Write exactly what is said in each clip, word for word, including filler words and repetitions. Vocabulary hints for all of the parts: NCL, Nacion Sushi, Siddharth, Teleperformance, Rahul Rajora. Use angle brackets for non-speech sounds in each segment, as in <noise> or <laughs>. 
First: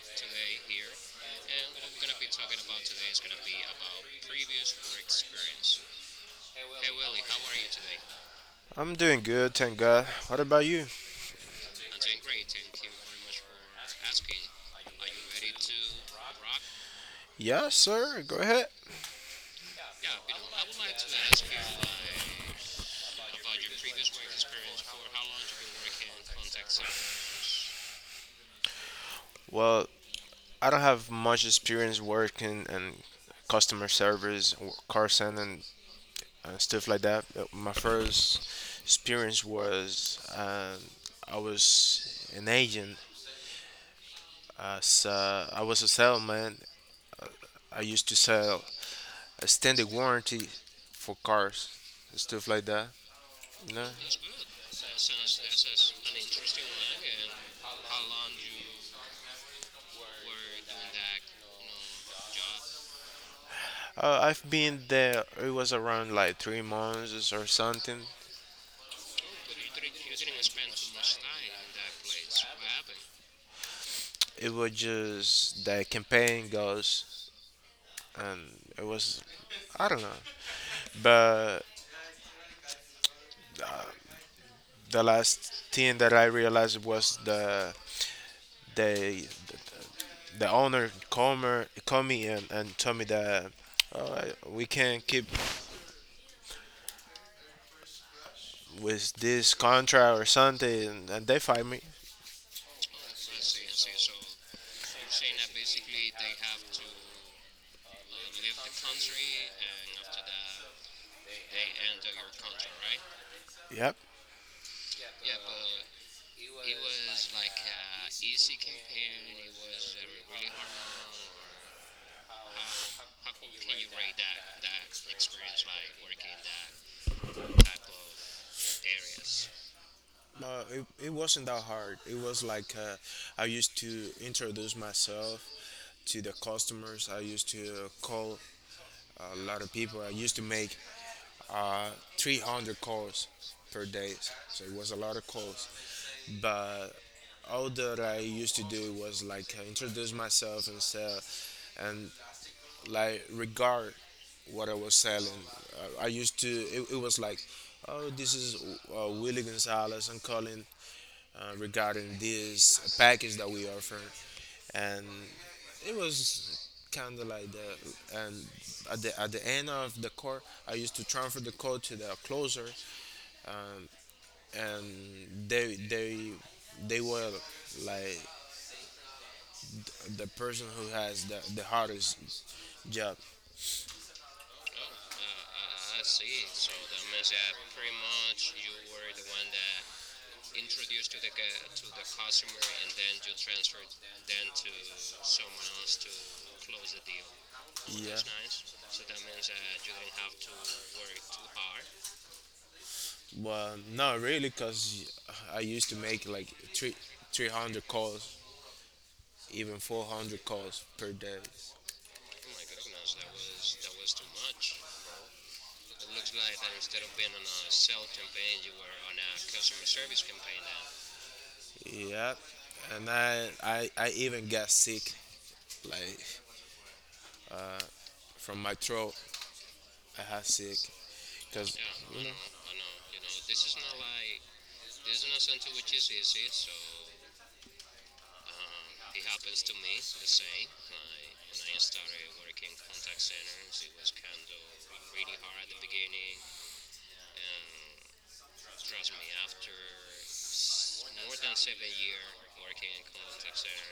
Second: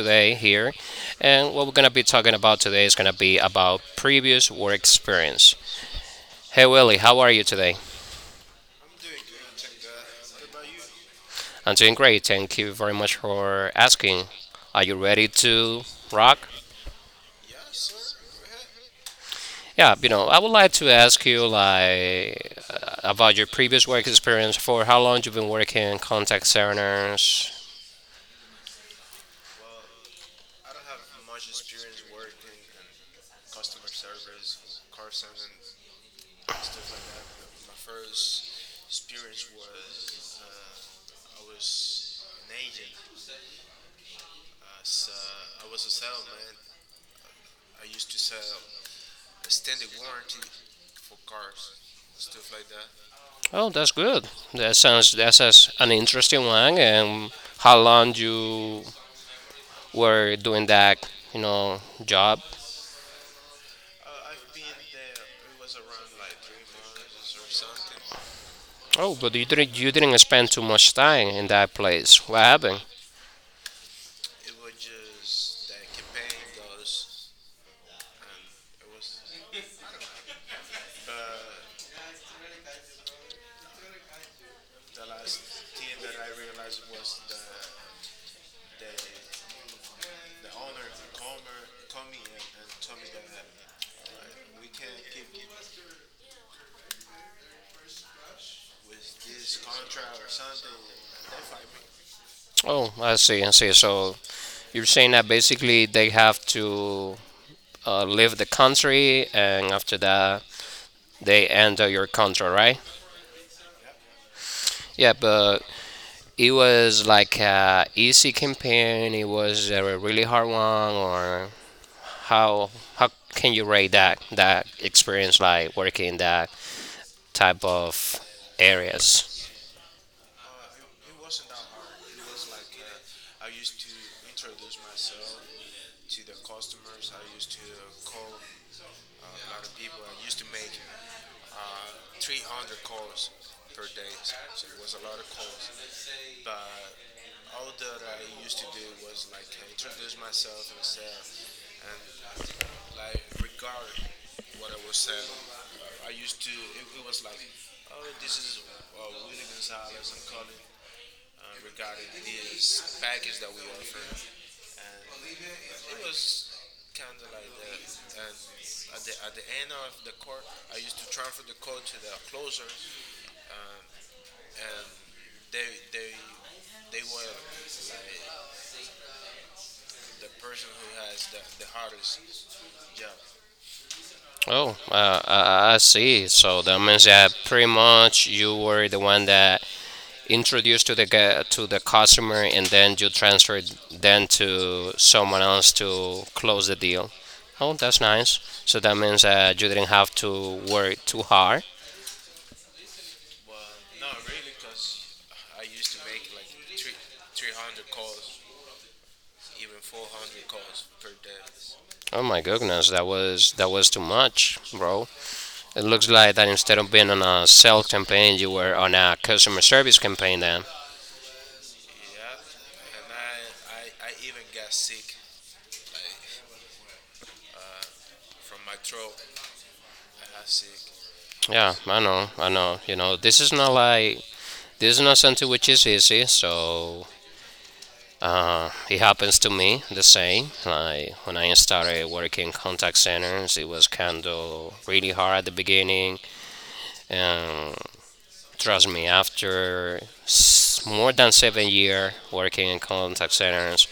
today today here, and what we're and going to be talking about today is going to be about previous three work experience. friends. Hey, Hey Willie, how Willie, are you today? I'm doing good, thank God. What about you? are I'm doing great, thank you very much for asking. Are you ready you ready to to rock? rock? Yeah, sir. Go ahead. Yeah, you Yeah, know, I would like I'd to like to ask ask you you like uh, about like, your about your previous work previous work experience for how long you've been working in contact experience. centers. Well, I don't have much experience working in customer service, or call center, and stuff like that. Uh, My first experience was um, I was an agent. As uh, I was a salesman. I used to sell extended warranty for cars, stuff like that. Oh, You know? that's good. That sounds that's an interesting one, and how long you were doing that, you know, job. Uh, I've been there. It was around like three months or something. Oh, but you didn't you didn't spend too much time in that place. What happened? It was just the campaign goes and it was I don't know. But the last thing that I realized was the the the owner called me, called me and, and told me that oh, I- we can't keep with this contract or something, and, and they fired me. Oh, I see, I see. So you're saying that basically they have to uh, leave the country, and after that they enter your contract, right? Yeah, but it was like a easy campaign. It was a really hard one, or how how can you rate that that experience, like working in that type Yep. of areas? Areas. No, it, it wasn't that hard. It was like uh, I used to introduce myself to the customers. I used to call a lot of people. I used to make uh, three hundred calls per day. So it was a lot of calls. But all that I used to do was like uh, introduce myself and sell and like regard what I was selling. Uh, I used to, it, it was like, oh, this is uh, Willie Gonzalez. I'm calling uh, regarding this package that we offer, and it was kind of like the. And at the at the end of the court, I used to transfer the code to the closer, um, and they they they were like the person who has the, the hardest job. Oh, Oh, uh, uh, I I I see. see. So that That means means that that pretty much you were the one when that the introduced to the gu- to the customer, and intramural and then you then you transferred transfer, then then to someone else to close the deal. Oh, that's yeah. nice. So that That's means that you didn't have to not. work too hard. Well, not really, cause I used to make like three, three hundred calls, even four hundred calls per day. Oh my goodness, that was that was too much, bro. It looks like that instead of being on a sales campaign, you were on a customer service campaign then. Yep, and I, I, I even got sick, like from my throat. I had sick, Yeah, cause I you know, know, I know. You know, this is not like— this is not something which is easy, so uh, it happens to me the same. Like when I started working contact centers, it was kind of really hard at the beginning, and trust me, after more than seven years working in contact centers,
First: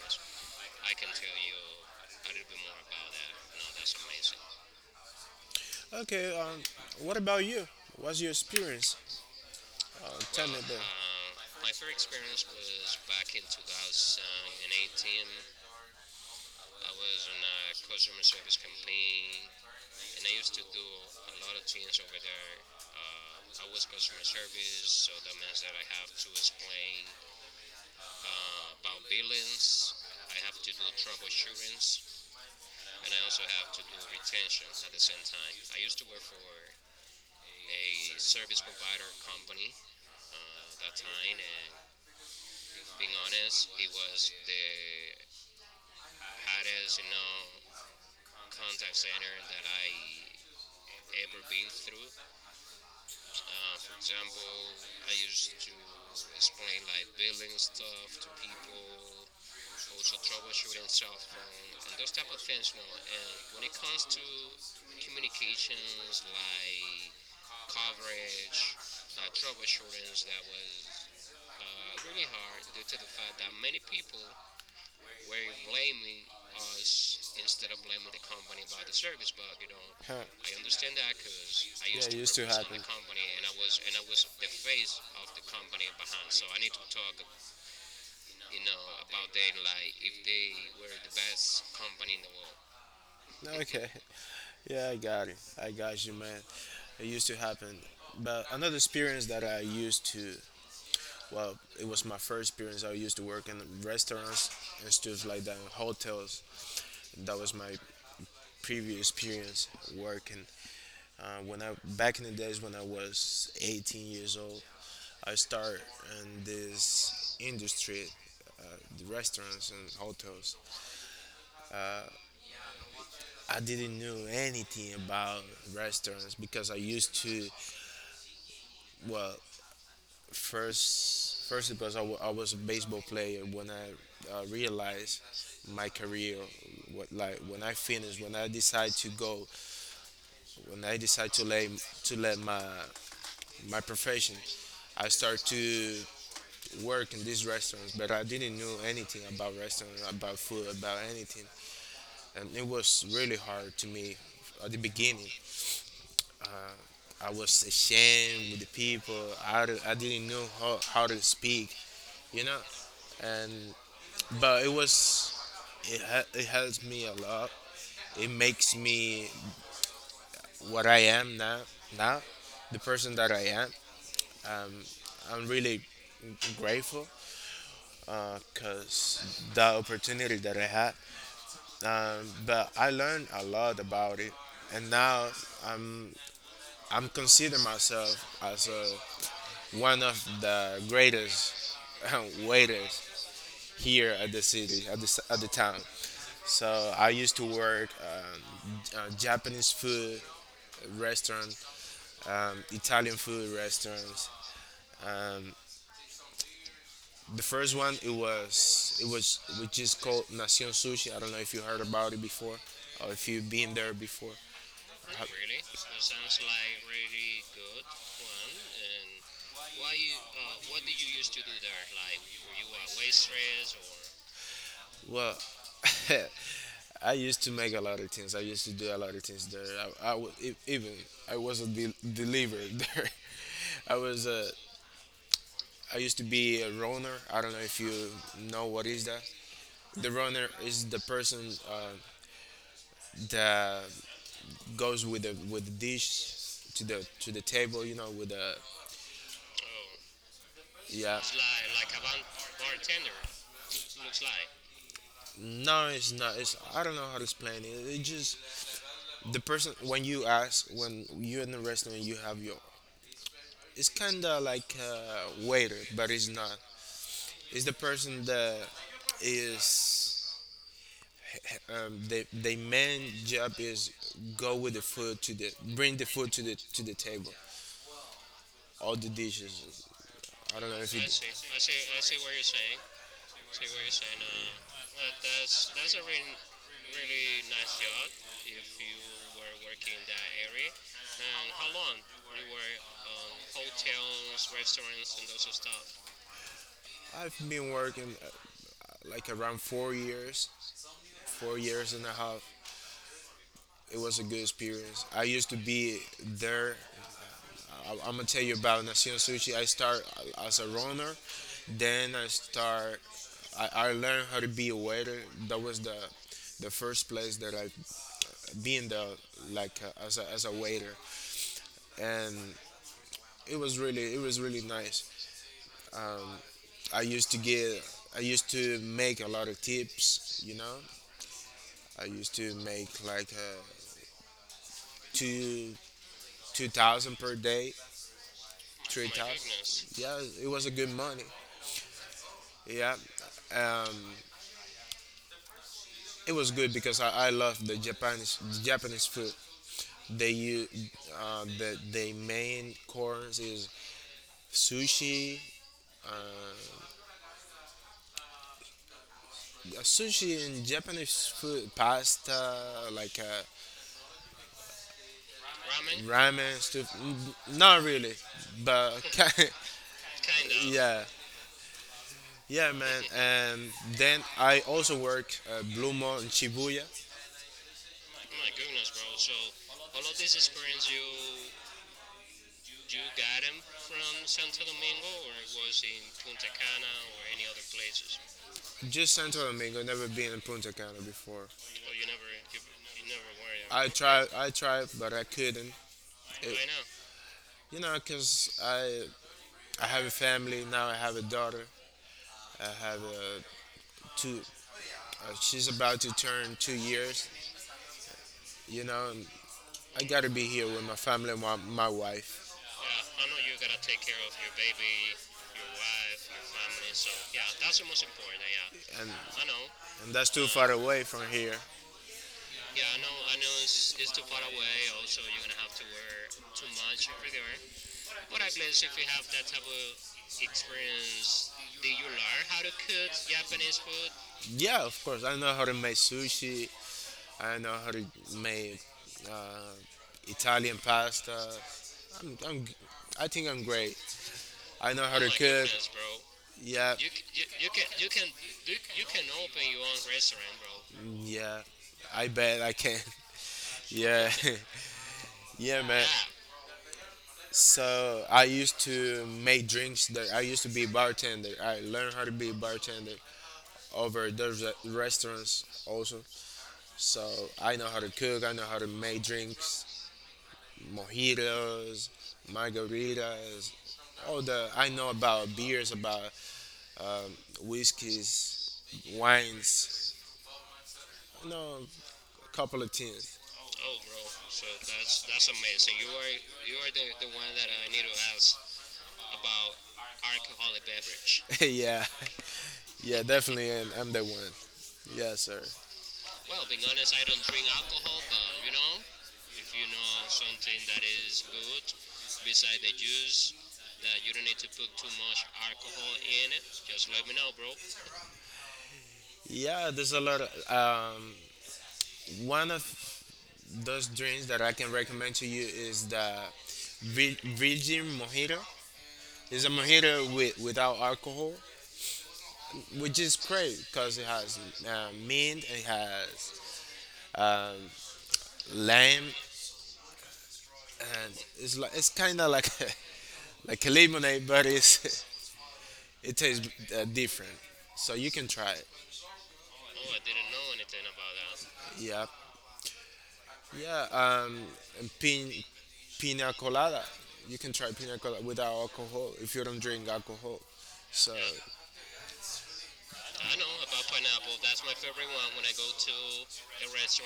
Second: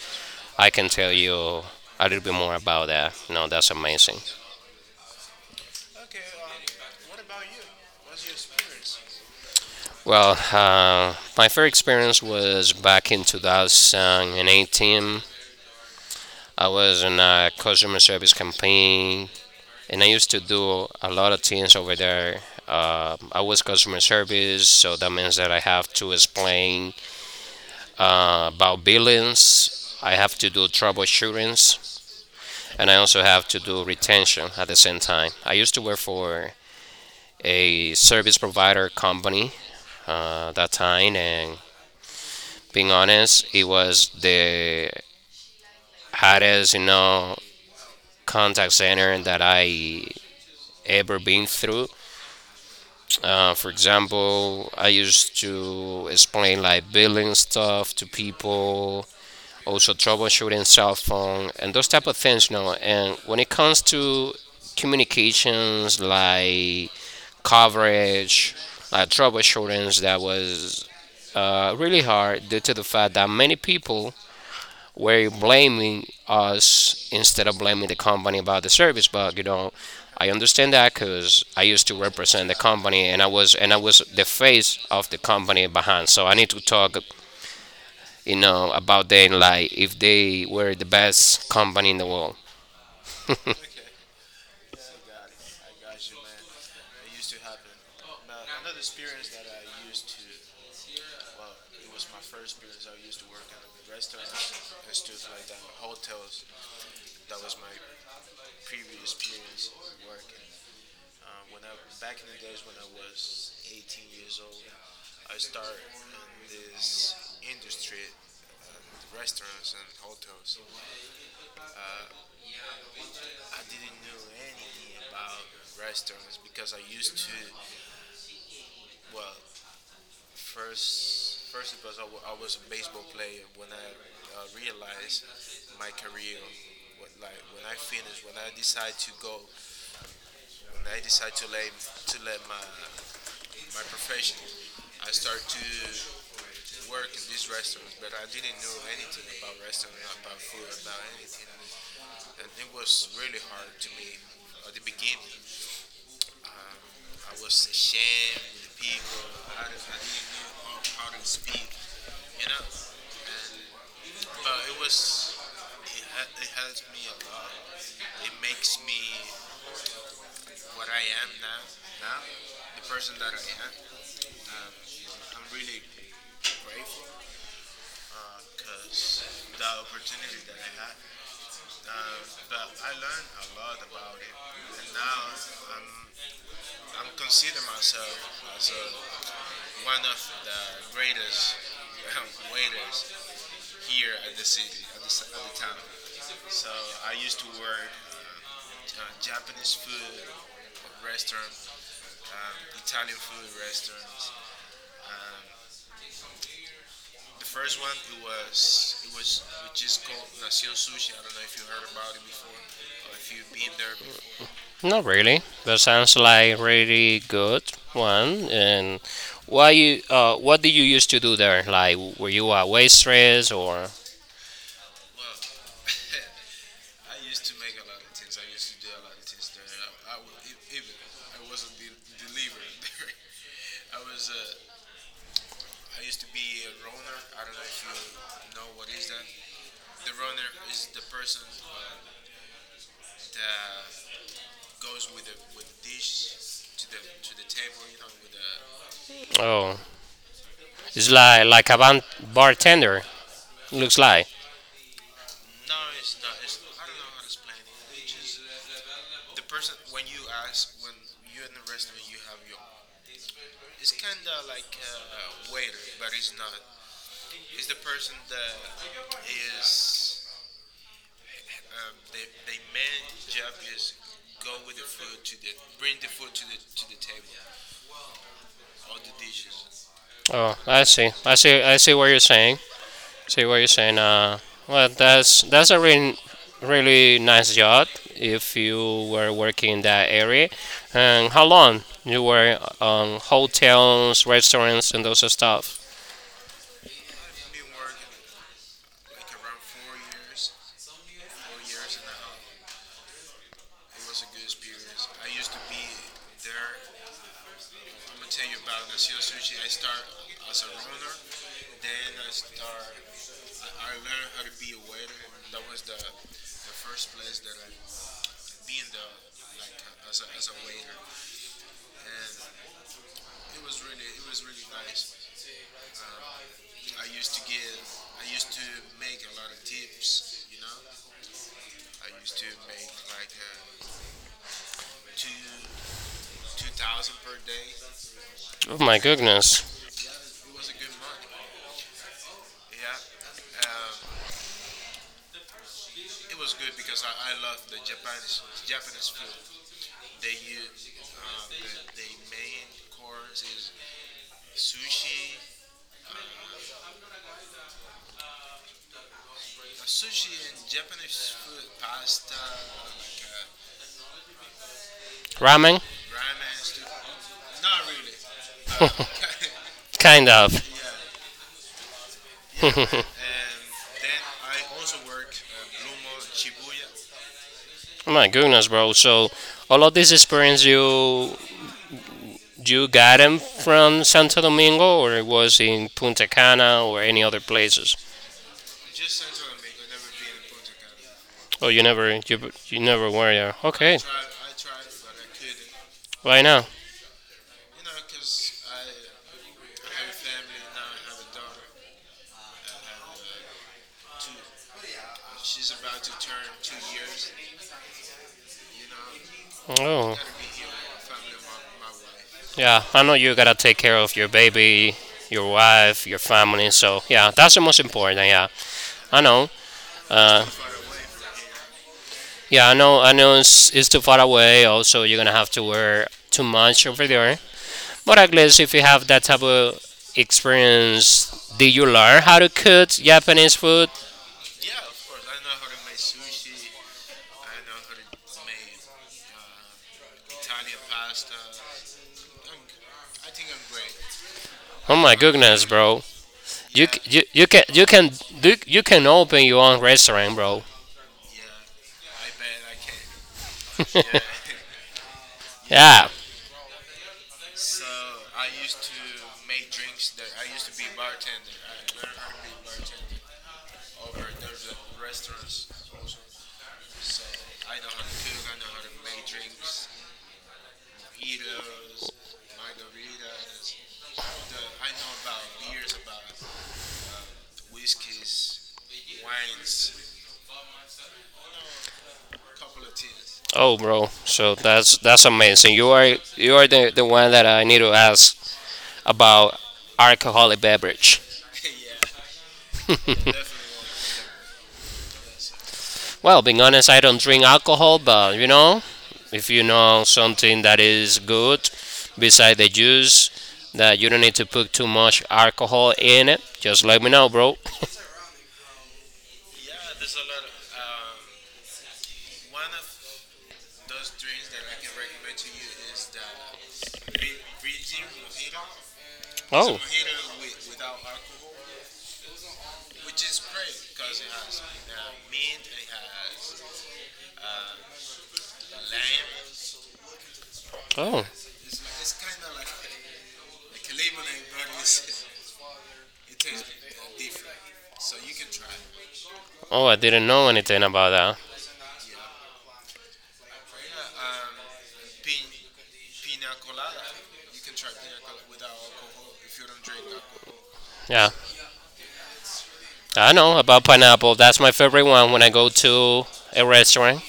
I can I can tell tell you, you a little I bit more don't about that. No, that's know, amazing. that's amazing. Okay, um, what about you? What's your experience? Uh, Well, tell me. Um, uh, my first I was experience was back in um, in twenty eighteen. eighteen, I I was in was a customer service campaign, campaigning, and I and used I to used do a lot of things over there. to Uh, uh, I was customer service, so service that the means that I master have to who was explain playing. uh, Uh, about things. billings. I have I to have do for troubleshootings, assurance, and I and I also also have to do retention at retention. the same time. I used to I work used for a to a service serve provider company uh, that line, time, and and being being honest, it honest, was the they hardest, you had know, contact contact center center. that I, I am- ever been through. Uh, for example, I I used used to explain like billing stuff to to people. people, also troubleshooting cell phone and those type of things. You know, and when it comes to So communication communications like I college coverage, like that troubleshooting, that was uh, really hard due to the fact that many people uh, were when blaming us instead of us blaming the company about the service bug. You know, huh. I I understand that because I used to yeah, used it to used to represent the represent happen. The company, and company I and I was and I was was the face raised of the company behind. So I need to talk, you in know, about how them like if they were the best company in the world. <laughs> they they okay. <laughs> Yeah, I got it. I got you, man. It used to happen. But another experience that I used to, well, it was my first experience. I used to work in restaurants and stuff like that, in hotels. That was my previous experience working. Uh, when I back in the days when I was eighteen years old, I started in this industry, uh, the restaurants and hotels. I didn't know anything about restaurants because I used to well first first because I w- I was a baseball player when I uh, realized my career what like when I finish when I decide to go when I decide to let to let my my profession. I start to work in these restaurants, but I didn't know anything about restaurant, about food, about anything, and it was really hard to me at the beginning. I was ashamed with the people. I, d- I didn't know how, how to speak, you know, and but it was it hel- it helps me a lot. It makes me what I am now. Now, the person that I am. Um, I'm really grateful because the opportunity that I had. Um, but I learned a lot about it, and now I'm I'm consider myself as a, one of the greatest <laughs> waiters here at the city at the s- at the town. So I used to work um, J- uh, Japanese food restaurant, um, Italian food restaurants. Um, the first one it was it was which is called Nacion Sushi. I don't know if you heard about it before or if you've been there before. Not really. That sounds like really good one. And why you? Uh, what did you used to do there? Like, were you a waitress or? Well, <laughs> I used to make a lot of things. I used to do a lot of things there. I, I wa- e- even I was a de- deliverer <laughs> there. I was a I used to be a runner. I don't know if you know what is that. The runner is the person uh, that goes with the with the dish to the to the table. You know, with the Oh, it's yeah. like like a Like ban- bartender. Looks like. no, it's not. It's I don't know how to explain it. It just the person when you ask when you're in the restaurant you have your it's kind of like a waiter but it's not it's the person that is um, the the main job is go with the food to the bring the food to the to the table, all the dishes. Oh, I don't know I if you see. I see. I see what you're saying. See what you're saying. Uh, well, that's that's a really really nice job if you were working in that area. And how long you were on hotels, restaurants, and those stuff? I've been working uh, like around four years four years and a half. It was a good experience. I used to be there. I, I'm gonna tell you about Nacion Sushi. I start uh, as a runner, then I start. I, I learned how to be a waiter. That was the the first place that I been there like uh, as a, as a waiter, and it was really it was really nice. I used to get I used to make a lot of tips. You know, I used to make like uh, two two thousand per day, Oh my three goodness, thousand. Yeah, it was a good money. Yeah, um, it was good because I, I love the Japanese Japanese food. They use uh, the the main course is sushi, uh, sushi and Japanese food, pasta like uh, ramen, ramen? Ramen stuff. n- Not really, but <laughs> ki- kind kind of. of. Yeah, yeah, man. And then I also work uh, Blue Mall in Shibuya. Oh my Like, goodness, bro. So all of this experience you you got them from Santo Domingo, or it was in Punta Cana or any other places? just Santo Domingo, never been in Punta Cana before. Oh, you never you you never were there. I Okay. tried, I tried, but I couldn't. Right It, now. you know, cause I I have a family now. I have a daughter. I have a two. Uh, she's about to turn two years. You know, and I Oh. gotta be here with my family, and my my wife, Yeah, I know you gotta take care of your baby, your wife, your family. So yeah, that's the most important. Yeah, and I know. and that's Uh, too far away from here. yeah, I know. I know it's, it's too far away. Also, you're gonna have to wear too much over there. But at least if you have that type of experience, did you learn how to cook Japanese food? Yeah, of course. I know how to make sushi. I know how to make uh, Italian pasta. I'm, I'm, g- I think I'm great. I Oh know my how to goodness, cook. bro. You, Yeah, c- you, you can you can do— you can open your own restaurant, bro. yeah. I bet I can. <laughs> Yeah, <laughs> yeah, man. <laughs> Yeah. So I used to make drinks. That I used to be a bartender. I learned how to be a bartender over those re- restaurants also. So I know how to cook. I know how to make drinks. Mojitos, margaritas, all the I know about beers, about um, whiskeys, wines. I know a couple of things. Oh, bro. So that's that's amazing. You are you are the, the one that I need to ask about alcoholic beverage. <laughs> Yeah, yeah, definitely. And I'm the one. Yeah, sir. <laughs> Well, being Well, honest, I don't I drink don't drink alcohol, alcohol, but you you know, know? if you If you know know something that something that is is good good beside the beside the juice juice, that you don't that you need to don't need put too much alcohol alcohol in it, in it, just let me just know, bro. yeah, there's a lot of um, one of those drinks that I can recommend to you is the Vir- Virgin Mojito. It's a Oh, mojito with, without alcohol, which is great because it has uh, mint, it has um, lime, oh, and it's like it's kind of like a, <laughs> like a lemonade, but it's <laughs> it tastes uh, different. So you can try it. oh! I Oh, didn't know anything about that. yeah, yeah. Um, and pin, pina colada. You can try pina colada without alcohol if you don't drink alcohol. Yeah, So I know about pineapple. That's my favorite one when I go to a hey, restaurant.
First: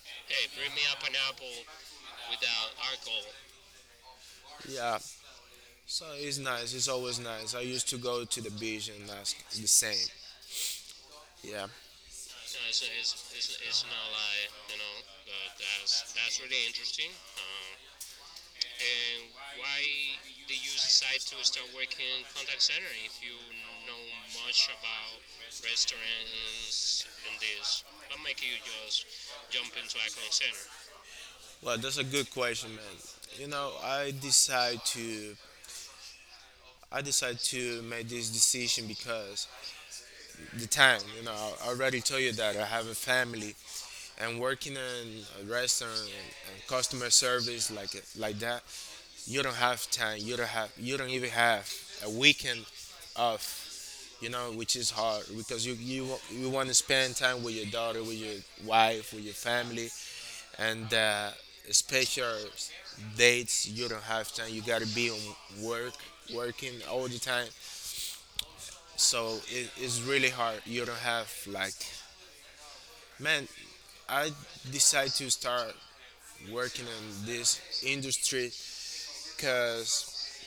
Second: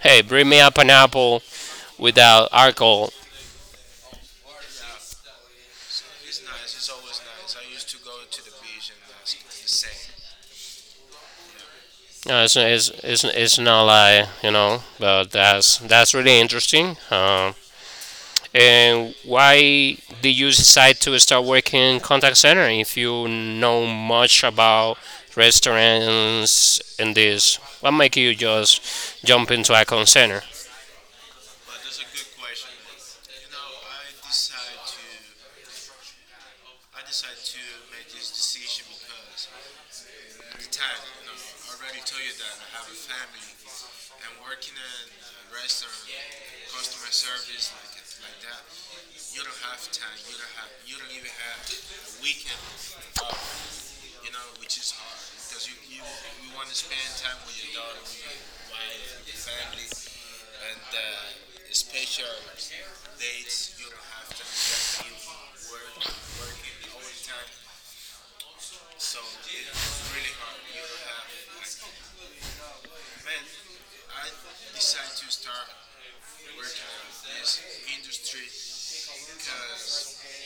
Hey, bring me a pineapple without alcohol. yeah. So it's nice. It's always nice. I used to go to the beach and that's the same. Yeah. Uh, uh, it's, it's, it's, it's it's, not not like, you know, but that's that's really interesting. interesting. Uh, and And why why did you they use decide to side start working in contact center if you know not much much about of restaurants, and in this— this? what make What you make you just just jump jump into a into contact Icon center? Center? Well, that's a good question, man. You know, I decide to I decide to make this decision because the time. You know, I already told you that I have a family, and working in a restaurant and, and customer service like like that, you don't have time. You don't have. You don't even have a weekend off. You know, which is hard because you you wa- you want to spend time with your daughter, with your wife, with your family, and uh, special dates. You don't have time. You gotta be on work, working all the time. So it, it's really hard. You don't have like, man, I decided to start working in this industry because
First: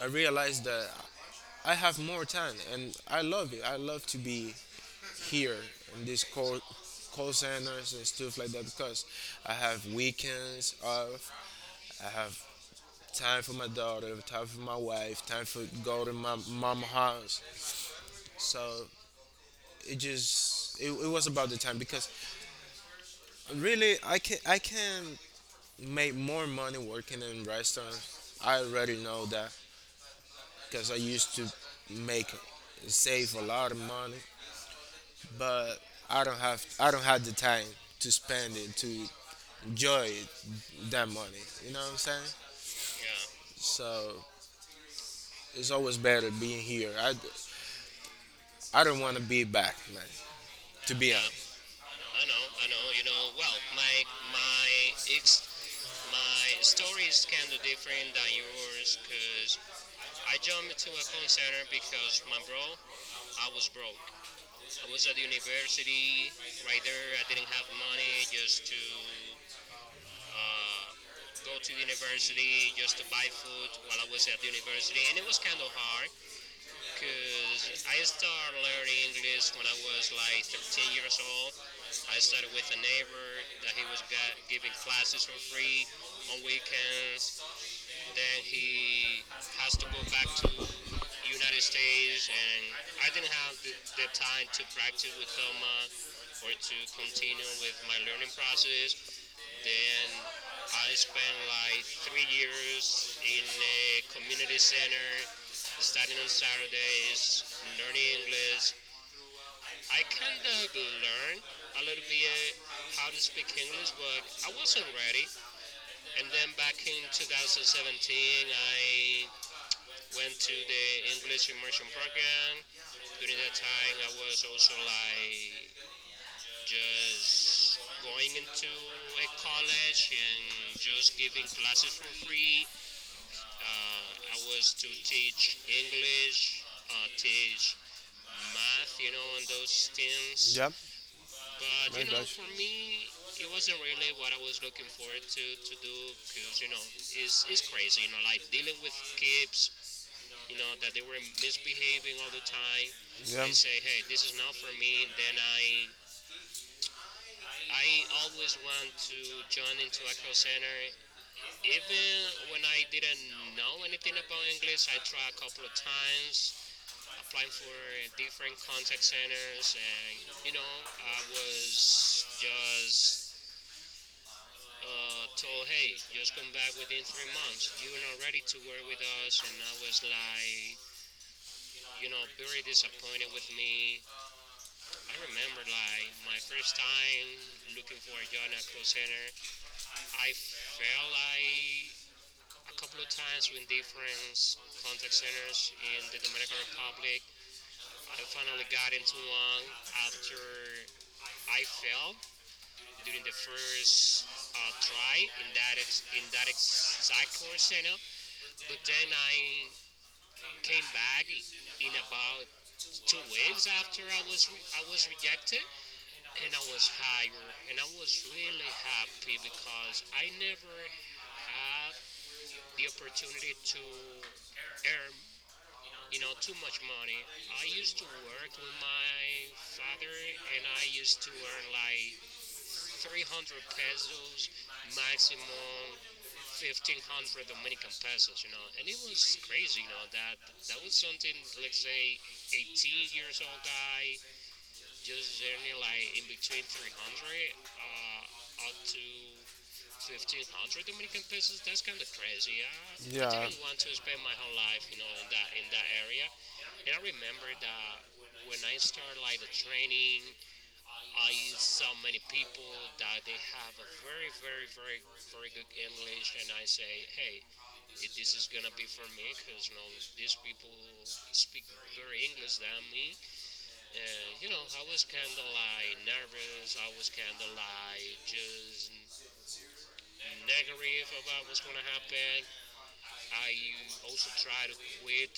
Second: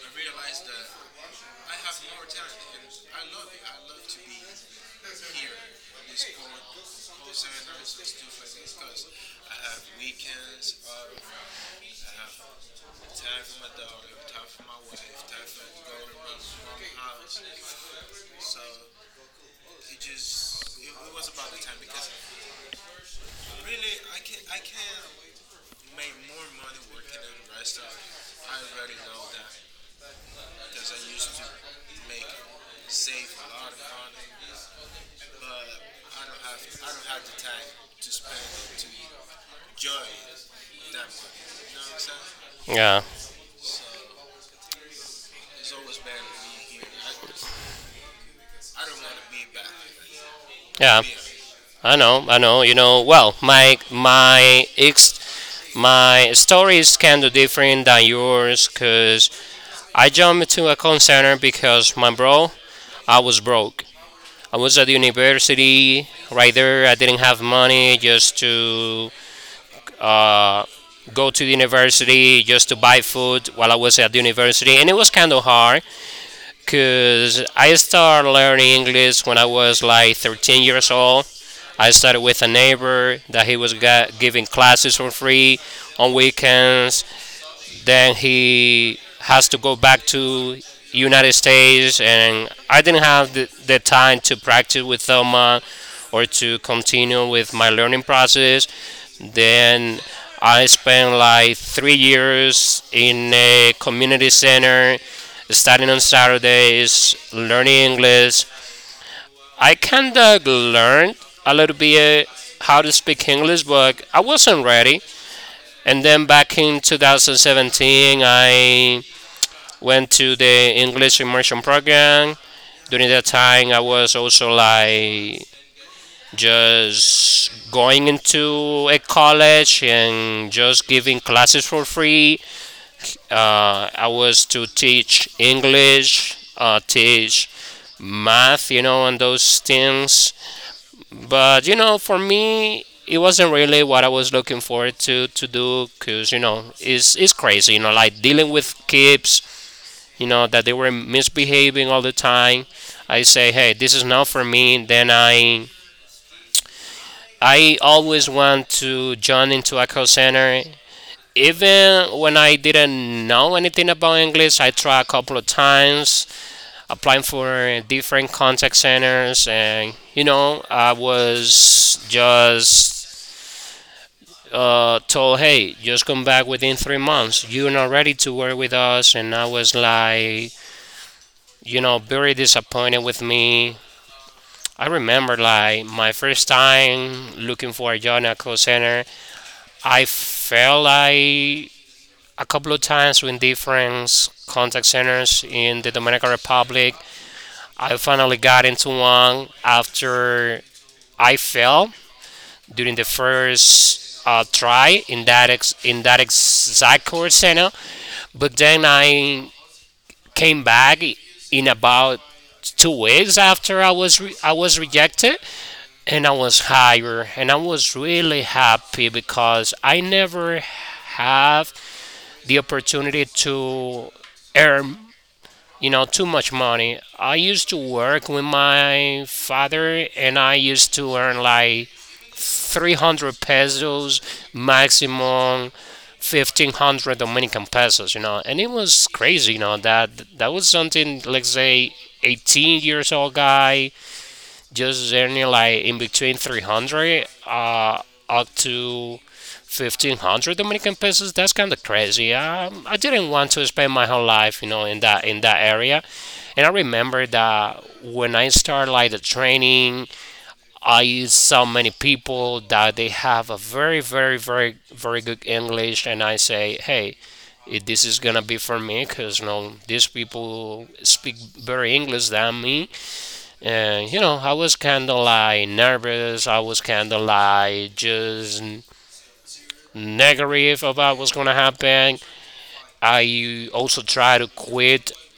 I realized that I have more time and I love it. I love to be here in this call call centers and stuff like that because I have weekends off. I have time for my daughter, time for my wife, time for go to my mom house. So it just it, it was about the time because really i can i can make more money working in restaurants. I already know that because I used to make, save a lot of money, but i don't have i don't have the time to spend it, to enjoy it, that money, you know what I'm saying. Yeah, Yeah. So it's always better being here. I i don't want to be back, man, to yeah, be, yeah, honest. I I know, I know. know. You know, well, my my My ex— ex, my my story is kind stories of can, different than yours because I jumped into a call center because, my bro, I was broke. I I was at the university university, right right, there. I didn't have money money, just you to go uh, go to the to university, just to university, buy food while I was at the university. And it university, was and kind of hard because I because I started learning learned English when English I was like thirteen for ten years years, old. I I started with a neighbor that he was got, giving classes for free on three weekends. months. Then Then he he has to had go back back to to United United States, States, and and I didn't I have the, the time to practice with Thelma or were to to continue with continue my learning process. this. Then Then I I spent like did three three years years in in a a community community center, center, studying on studying on Saturdays, Saturdays, learning learning English. English. I I kind kind of of learned learned a little a little bit bit how to how to speak speak English, English, but I but I wasn't wasn't ready. ready. And And then then back back in in twenty seventeen, twenty seventeen, I I went went to to the the English English immersion immersion program. program. During that During that time, I time, I was was also also like like just just going going into into a a college college and and just just giving giving classes for classes for free. free. Uh, I Uh, I was to was to teach teach English, English, uh, uh, teach teach math, you math, know, you and know, and those those things. things. Yep. But you But know, you for know, for me, me, it it wasn't wasn't really what really I what was I was looking looking forward forward to to to to do, do because, you because you know, know it's it's it's it's crazy, you know, crazy. You know, like like dealing dealing with with kids, kids. you know, You that know they that were they were misbehaving all the misbehaving all the time. time. I Yeah. I say, say, hey, this hey, is this not is for not for me. me. Then Then I I— I I always always want want to to join join into a into call a call center. center. Even when Even I when I didn't didn't know know anything anything about about English, I English, I tried a tried couple a of couple of times times applying applying for for different different contact contact centers, centers, and and you you know, know I I was was just just uh, uh, told, told, "Hey, hey, just come just back come back within three within three months. months. You're not You're ready not to ready work to with work with us." And us. I And I was was like, like, you know, you know, very very disappointed with disappointed with me. me. I I remember remember like like my my first first time time looking for looking a for job a at a job call at call center, center. I I felt felt like like a couple a of couple of times with times with different different contact contact centers centers in the in the Dominican Dominican Republic. Republic. I I finally got finally into got into one one after after I I fell fell during the during the first first uh, uh, try try in that in ex- that in ex- that in that exact call exact call center, center. but But then then I I came came back back in in about about two two weeks weeks after I after was I re- was I was I was rejected, rejected, and I and was I was hired, hired, and I and I was was really really happy happy because because I I never never have had the the opportunity opportunity to to earn, earn, you know, you too know, much too much money. money. I I used to used to work with work with my my father, father, and I and I used to used to earn earn like like three hundred three hundred pesos, pesos, maximum maximum fifteen hundred fifteen hundred Dominican Dominican pesos, you pesos, know. you And know. it And it was was crazy, you know, crazy, you know, that that that was that was something, something, let's let's say, say, eighteen eighteen years old years old guy guy, just just earning earning like in like in between between three hundred three hundred uh, up uh, up to to fifteen hundred fifteen hundred Dominican Dominican pesos. That's pesos. kind That's of kind of crazy. crazy. I, Um, I yeah. I, didn't yeah, want didn't to want to spend my spend whole my whole life, you life, know, you in know, that in in that that in that area. area. And I And I remember remember that that when I when I started like started the like the training, training, I I saw many saw many people people that they that they have a have a very, very, very, very, very, very, very good very good English, and English, I and I say, say, hey, hey, if this is this gonna is be gonna for be for me, me because you because know you know these these people people speak speak better better English English than than me, me, and you know, and you I know was I was kind of kind of like like nervous. I nervous. was I was kind of kind of like like just just negative negative about what's about gonna what's gonna happen. happen. I I also also tried to tried to quit quit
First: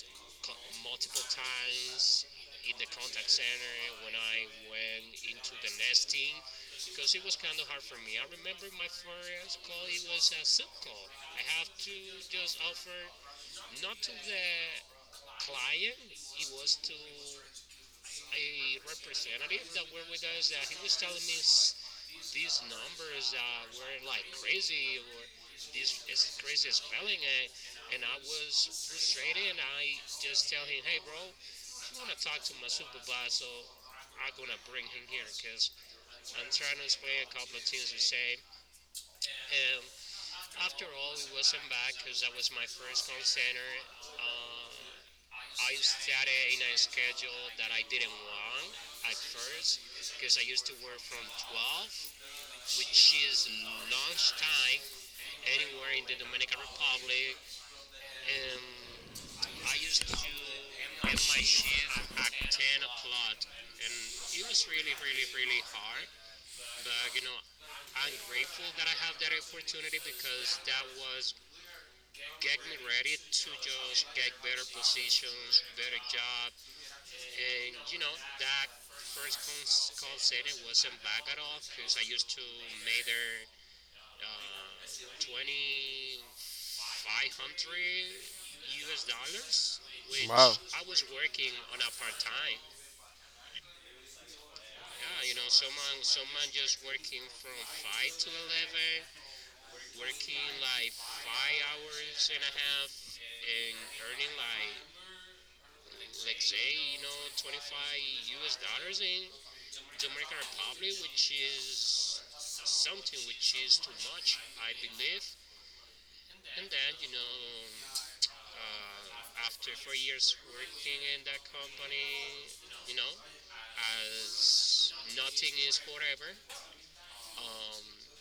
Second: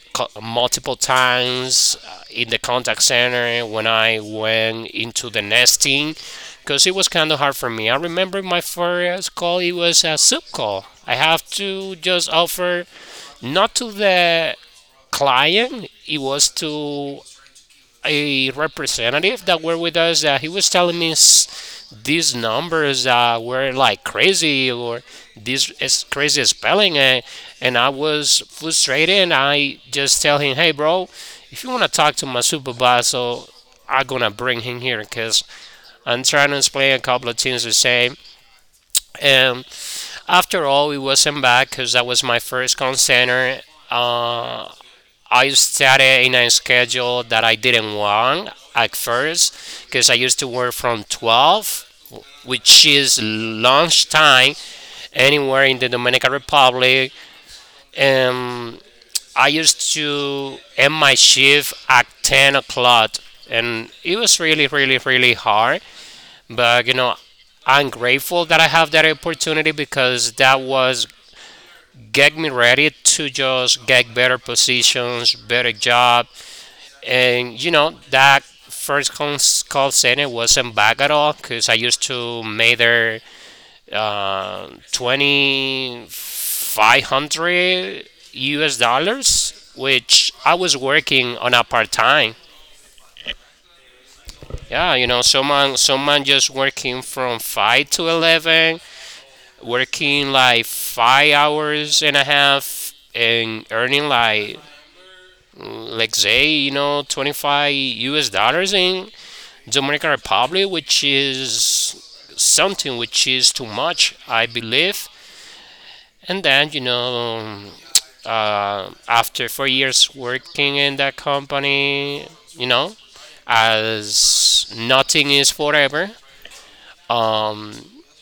co- multiple multiple times uh, times in the in the contact contact center center when when I I went went into the into the nesting, nesting because it was because it kind was of hard kind of for hard me. I for me. I remember my remember my first first call; it call, was it a was a soup sub call. call. I I have have to to just just offer offer, not to not to the the client; client, it it was was to to a a representative that representative were that with were us with that he us, uh, was he was telling me telling me s- these these numbers numbers uh, uh, were were like like crazy crazy, or or this this is is crazy crazy spelling spelling, and, and i uh, and I was was frustrated, and frustrated. And I I just tell just him, tell "Hey, him, hey, bro, bro, if you want to I want talk to to my talk to my supervisor, supervisor. So I'm gonna I'm gonna bring him bring here him here because because I'm I'm trying to trying to explain a explain couple a of couple things of to things we say." say. And And after after all, we all, he wasn't wasn't bad because back that because was that my was my first call first call center. center. uh, Uh, I I started in started a in a schedule schedule that I that I didn't didn't want want at at first first because I because used I to used work to work from from twelve, twelve, which is which is lunch lunchtime time, anywhere in the anywhere in the Dominican Dominican Republic, Republic, and and I I used used to to end my end my shift shift at at ten ten o'clock, o'clock, and and it was it was really, really, really, really, really really hard. hard. But you But know, you know, I'm I'm grateful that grateful I that have I that have that opportunity opportunity because because that that was was get me get me ready ready to to just just get get better better positions, positions, better better job, job. and you And you know know that that first first cons- cons- call call center center wasn't wasn't bad at all bad at all because I because used I used to to make make there there uh, uh, twenty twenty five five hundred hundred U S U S dollars, dollars, which, which wow, I was I was working on working a on a part part time. time. Yeah, you know, Yeah, you know, someone someone someone someone just just working working from from five to five to eleven, eleven, working working like like five five hours and a hours and a half, half, and and earning earning like like let's like say, say, you you know, know, twenty five dollars twenty five U S U S dollars dollars in in Dominican Dominican Republic, Republic, which which is is something something which is which too is too much, much, I I believe. believe. And then, And you then, you know, know, uh, uh, after four after four years years working in working that in that company, company, you know, you know, as as nothing is nothing is forever, forever, um, um,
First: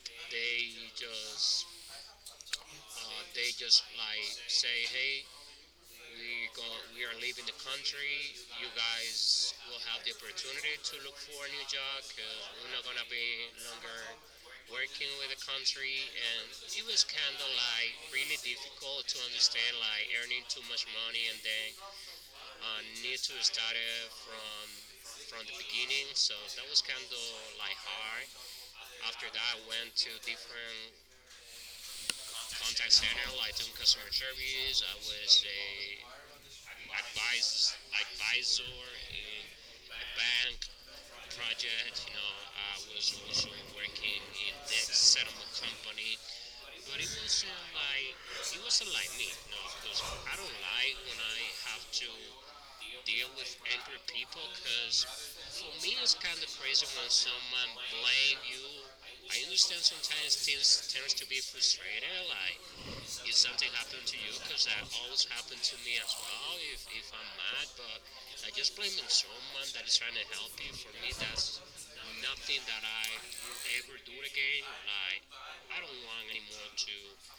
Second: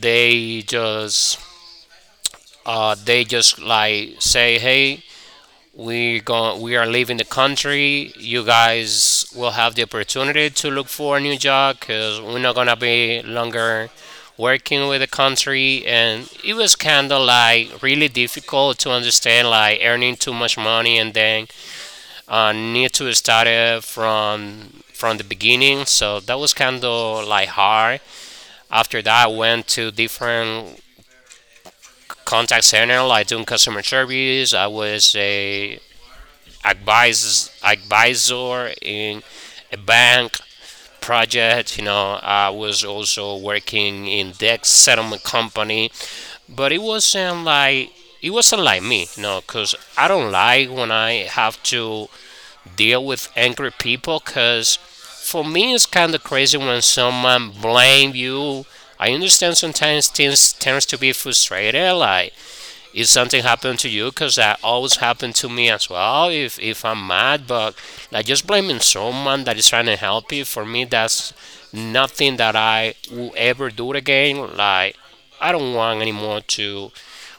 they they just just uh, uh, they they just just like like say, say, "Hey, hey, we we go. go. We are We leaving are the leaving the country. country. You You guys will guys have will the have the opportunity to opportunity look to for look a new for a new job job because because we're not we're gonna not gonna be be longer longer working with the working with the country." country. And And it was it was kind of kind of like like really really difficult to difficult to understand, understand, like like earning too earning much too much money and money and then then uh, uh, need to need to start start it it from from from the from the beginning. beginning. So So that was that kind was kind of of like like hard. hard. After that, After I that, I went to went to different different contact contact center, like center, doing like doing customer customer service. I service. I was was a a advisors, advisors, advisor advisor in in a a bank bank project. You project. You know, know, I I was was also also working working in in debt debt settlement settlement company, company, but it but it wasn't wasn't like like, it it wasn't like wasn't me, like you me. know, you know, because because I don't I don't like when like when I I have have to to deal deal with with angry angry people. people. Because Because for for me, it's me, it's kind of kind of crazy when crazy when someone someone blame blame you. you. I I understand understand sometimes sometimes things tends things to tends be to be frustrated, frustrated, like like if if something something happened to happened you, to you, because that because that always always happened to happened me to as me as well. well If if if, I'm if I'm mad, mad, but but like just I just blaming blaming someone that someone is that trying to is trying to help you, help for you. me, For me, that's that's nothing that nothing that I I will will ever do ever it do again. again. Like, Like, I don't I don't want want anymore anymore to to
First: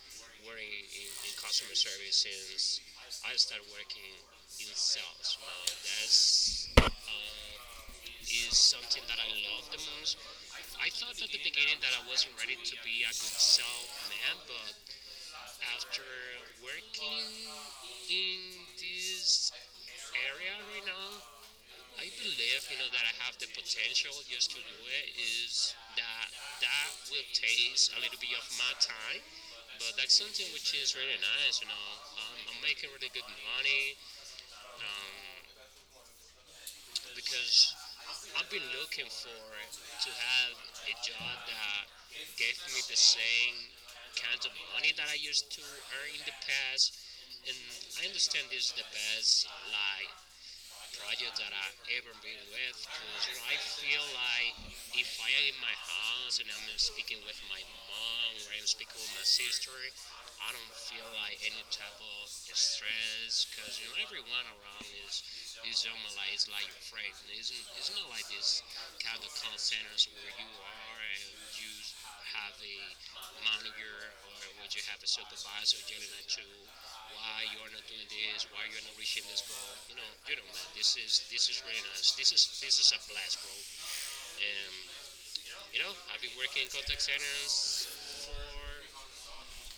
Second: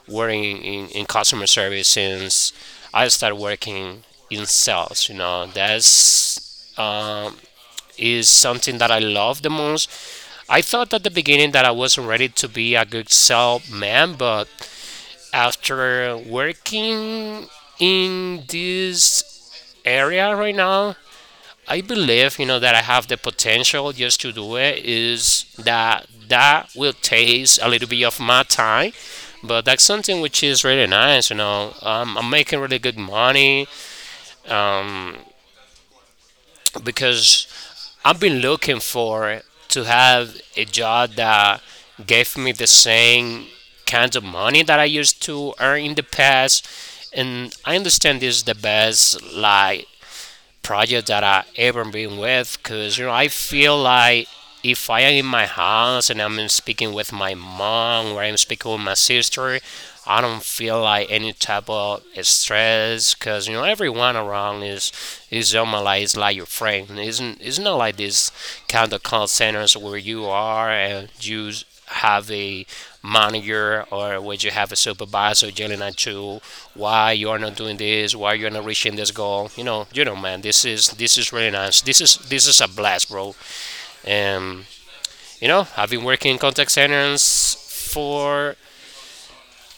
working in, work in, in in in, in customer customer service service since since I started I started working working in in sales. You sales. You know, know, that's that's uh, um, is is something that I something that I love the love the most. most. I I thought at the thought at the beginning that I beginning that I wasn't ready wasn't to ready to be a be good a good salesman, salesman, but but after after working working in in this this area area right right now, now, I I believe, you know, believe, that you I know, that have I the have the potential potential just to just do to do it. it. Is Is that that that that will will take a take little a bit little of bit my of my time, time, but that's but that's something which something is which really is really nice. You nice. You know, know, um, I'm um, making I'm really making good really good money money um, um, because because I've been I've been looking looking for for to to have have a a job job that that gave me gave the me the same same kind of kind of money that I money that I used used to to earn in the earn in the past. past, And and I I understand this is the is the best best like lie. project that I ever been with Because, because you know I you know, I feel feel like like if I am if in I my am, house and I'm I'm speaking with speaking my to my mom or mom, I'm speaking with my sister, sister, I don't feel like any type of stress as because you know everyone around is is almost is like it's like your lies like friend. Isn't? isn't It's not it is like like its like this this kind of kind call centers where you are of and you use have a the manager or where you have a the circle supervisor yelling at you why you what are not doing it this, why is you're not reaching this reaching goal. You know, you know, man, this is this is this really is nice. red This is this is a blast, bro. blast bro And and you know, it I've been working in contact centers is for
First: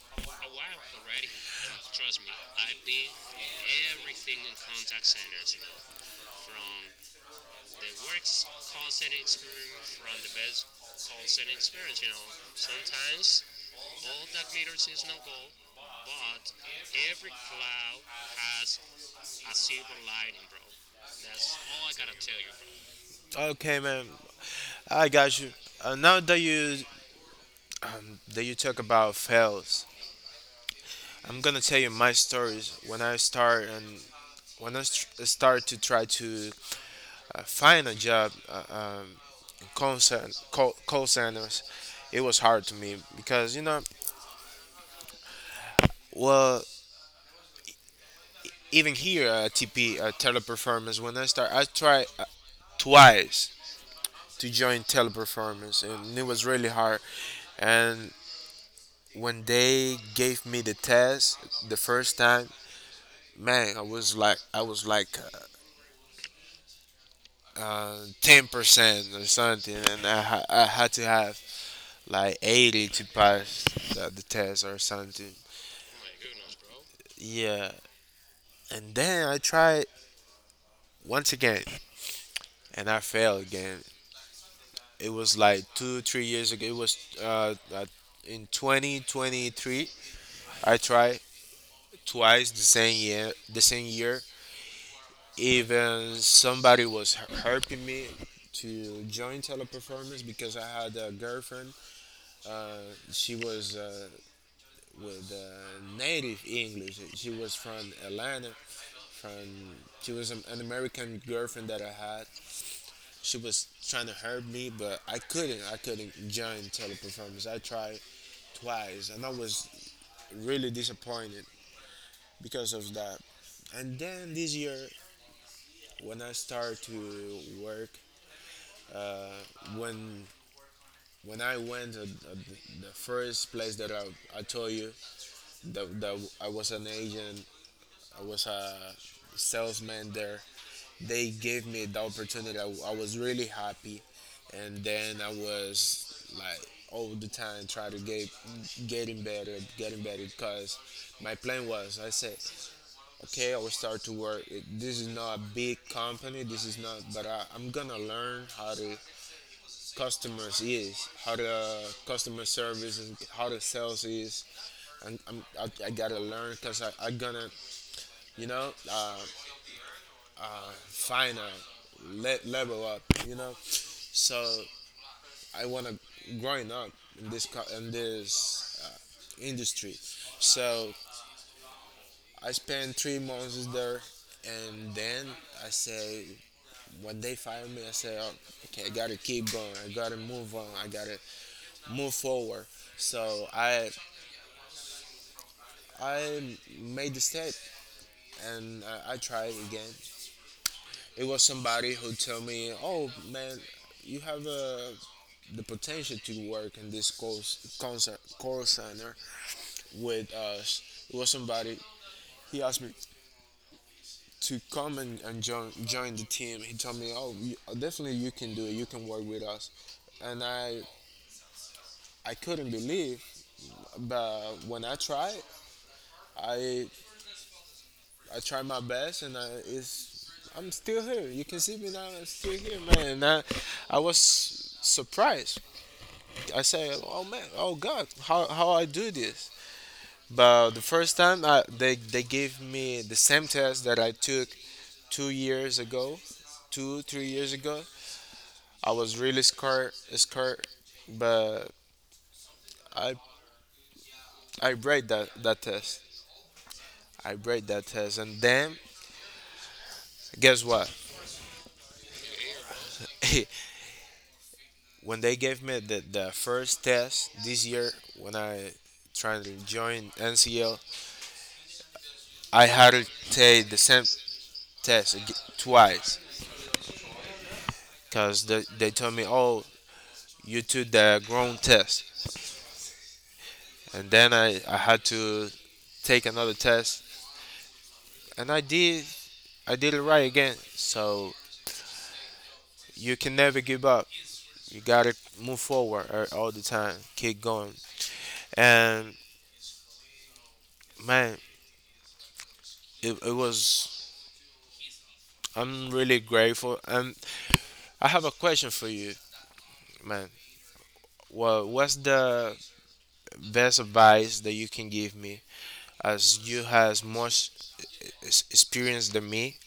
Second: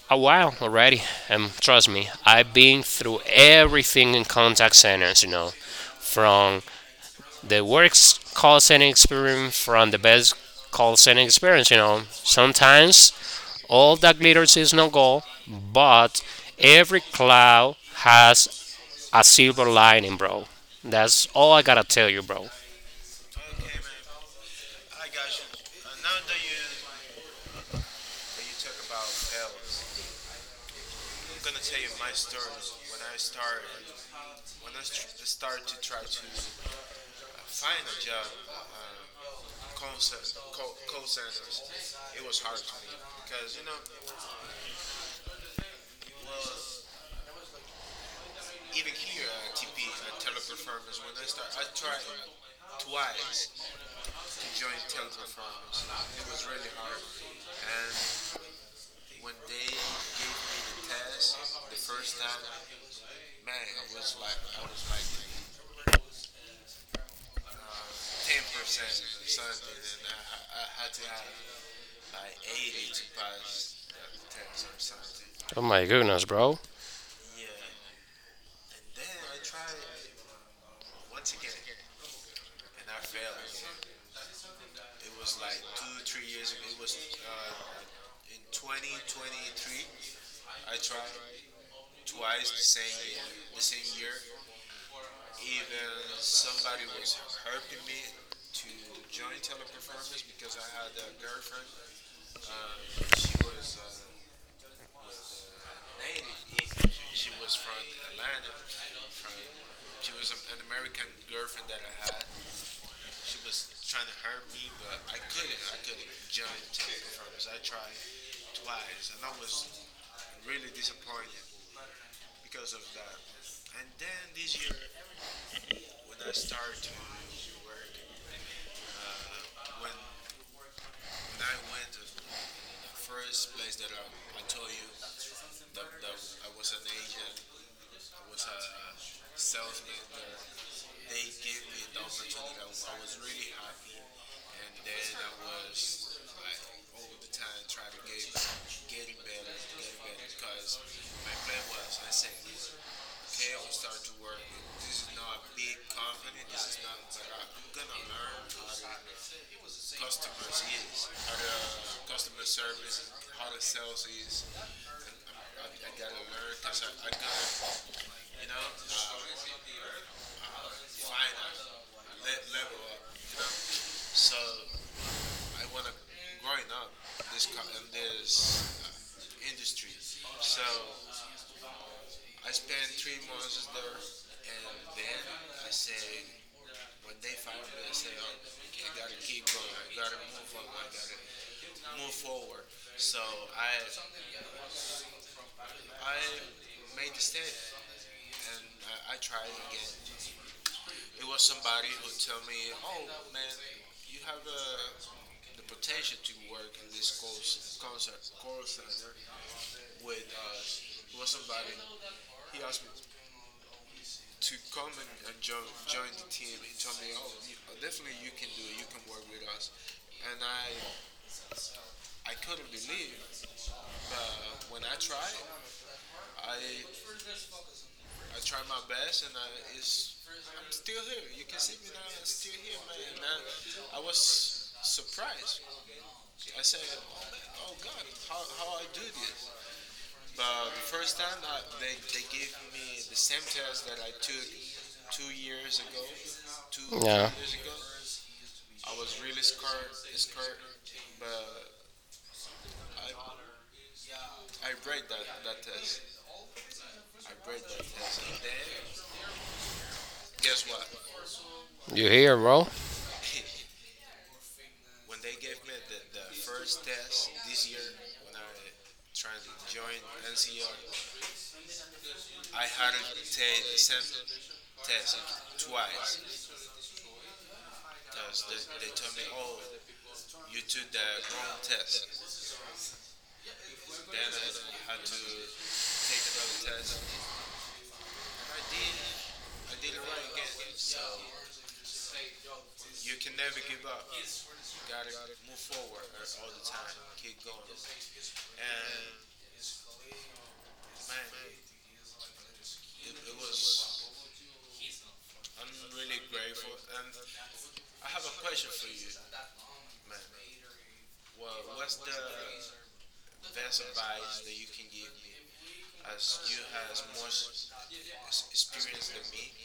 a while already, already and and trust me, trust me I've been I've been through everything every in contact centers. You know, from from the the worst next call center call center experience, from the experience best call center from experience. You know, sometimes Bones, all that glitters is no gold, but every every cloud quote has has a silver lining, bro. it. That's all That's I gotta all tell I you, tell bro. you, bro. Okay, man. I got you. Uh, now that you um, that you talk about fails, I'm gonna tell you my stories when I start and when I st- start to try to uh, find a job uh, um, in call, cen- call, call centers. It was hard to me because you know, well, even here at T P, uh, Teleperformance, when I start, I try twice to join teleperformance and it was really hard. And when they gave me the test the first time, man, i was like i was like uh, ten percent or something, and I, ha- I had to have like eighty to pass the, the test or something. Oh my goodness, bro. Yeah. And then I tried once again and I failed again. It was like two three years ago. It was uh, uh, in twenty twenty three. I tried twice the same year. The same year, even somebody was h- helping me to join teleperformance because I had a girlfriend. Uh, she was uh, with uh, native English. She was from Atlanta. From, she was an an American girlfriend that I had. She was trying to help me, but I couldn't. I couldn't join teleperformance. I tried twice and I was really disappointed because of that. And then this year when I started to work, when when I went, uh, uh, the the first place that I, I told you that, that I was an agent, I was a salesman there. They gave me the opportunity. I, I was really happy, and then I was like all the time try to get getting better, getting better. Because my plan was, I said, okay, I will start to work. It- This is not a big company. This is not, but I, I'm gonna learn how to customers is, how the uh, customer service is, how the sales is. And I'm, I, I gotta learn because I'm gonna, you know, uh, find a le- level up, you know. So I wanna growing up in this co- in this uh, industry. So I spent three months there, and then I say when they fired me, I say, oh, okay, I gotta keep going, I gotta move on, I gotta move forward. So I I made the step and uh, I tried again. It was somebody who told me, "Oh man, you have uh, the potential to work in this call, concert, call center with us." It was somebody. He asked me to come and, and join join the team. He told me, "Oh, you, definitely you can do it. You can work with us." And I I couldn't believe, but when I tried, I I tried my best, and I, it's I'm still here. You can see me now. I'm still here, man. And I, I was surprised. I said, "Oh man, oh God, how how I do this?" But But the first time, I, they they gave me the same test that I took two years ago, two three yeah. years ago. I was really scared, scared, but I I break that that test. I break that test, and then guess what? You here, bro? <laughs> When they gave me the, the first test this year when I tried to join N C L, I had to take the same test ag- twice because they, they told me, oh, you took the grown test. And then I, I had to take another test. And I did, I did it right again. So you can never give up. You got to move forward a- all the time, keep going. And man, it, it was, I'm really grateful. And I have a question for you. Man, well, what's the best advice that you can give me as you has much ex- experience than me?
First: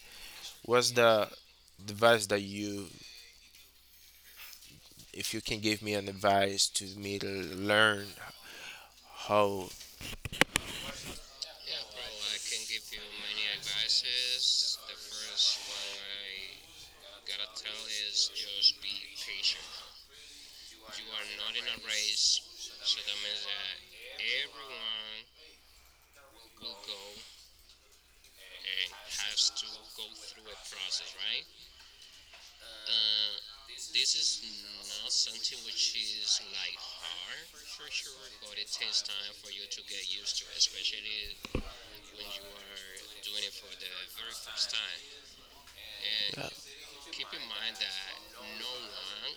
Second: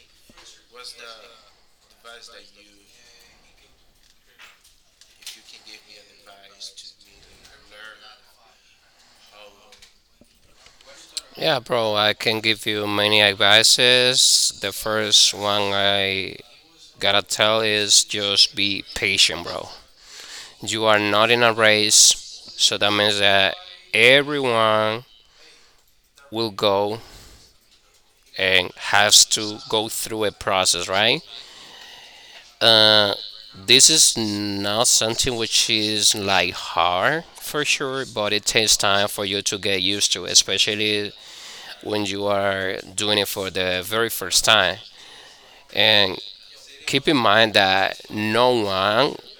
What's the advice that you, if you can give me an advice to me to learn how? Yeah, Yeah, bro. bro, I I can can give you give you many many advices. The advices. The first first one one I I gotta gotta tell tell is is just just be be patient, patient. bro. You You are not are in a not in a race, race, so so that that means means that that everyone everyone will will go go and uh, has has to to go go through a through a process, process, right? right? Uh, Uh, this this is is not not something something which which is is like like hard hard for for sure, sure, but it but it takes takes time for time you for to you get to get used to, used to, especially especially when you when you are are doing it doing for it for the the very very first first time. time. And And, keep yeah, in keep in mind mind that that no no one one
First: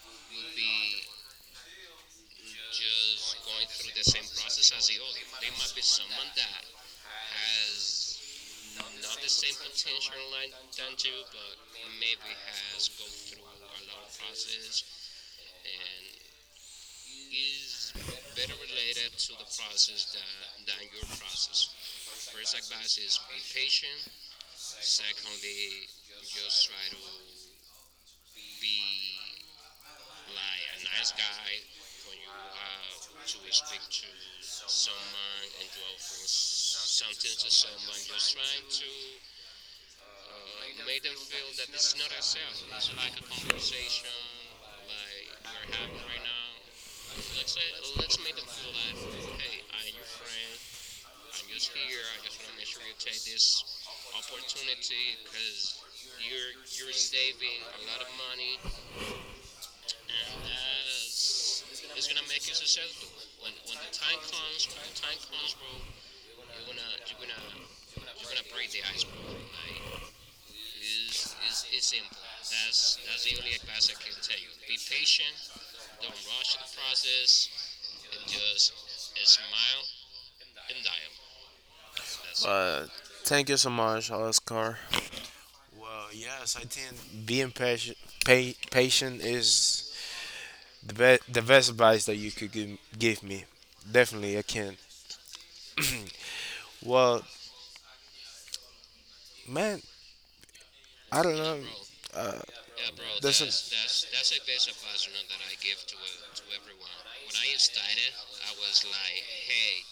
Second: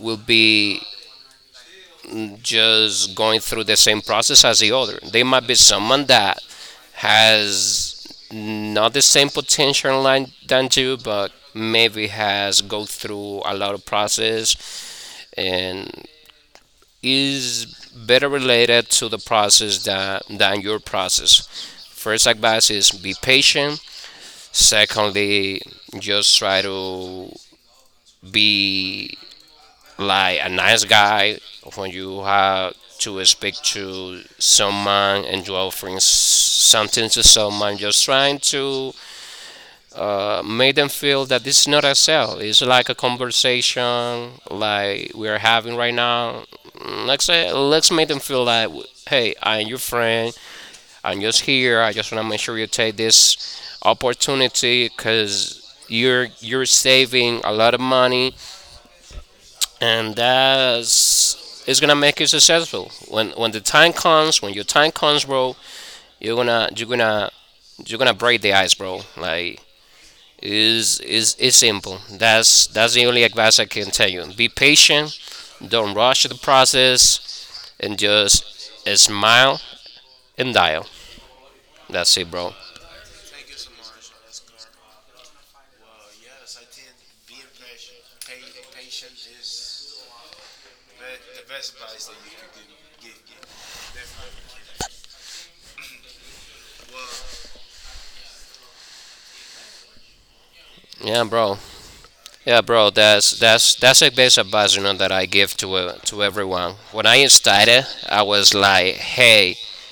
will will be be just just going through going the through same the same process as the process as the other. other. There might be There might be someone someone that that has has not not the same the same potential potential line line than than you, you, but but maybe maybe has go has go through through a a lot of lot of process process and and is is better better related to related the to the process process than, than, than your than your process. process. First First advice is advice be is be patient. patient. Secondly, Secondly, just try just try to to be be like a like a nice nice guy guy when when you you have have to to speak speak to to someone and someone you and do offering s- things, something to something to someone, someone, just just trying trying to to uh, make them uh, make them feel that feel this is that not a it's not a sale, sale. it's like It's a like a conversation conversation like we like are we're having right having right now. now. Let's say, Let's say, let's make them let's make feel them like, feel like, "Hey, I'm hey, your I'm your friend. friend. I'm just I'm just here, I here. just I want to make just want sure to you make sure take you take this this opportunity opportunity because because you're you're you're you're saving a saving lot of a lot of money, money and and that that's is, it's gonna is make gonna you make you successful." successful. When when When, the when time the time comes, when your comes, when time the time comes, comes, bro, bro, you're gonna you're you're gonna you're gonna gonna you're gonna you're break gonna the break ice, the bro. ice, bro. Like, Like is is it's, is it's, it's simple. simple. That's that's That's the that's only the only advice I can advice I tell can you. tell you. Be Be patient. patient. Don't Don't rush the rush the process. process, and And just just and smile smile and and dial. dial. That's it, bro. Uh, thank you so much, Oscar. Well, yes, I think being patient, pa- patient is The best, the best advice that you could give, give me, definitely I can. Well, man, Yeah, I don't know. bro. Yeah, Yeah, bro. bro, That's There's that's that's that's that's the that's best a basic advice, you know, that I give to uh, to everyone. one. When I When I started, started, I I was was like, like, "Hey, hey,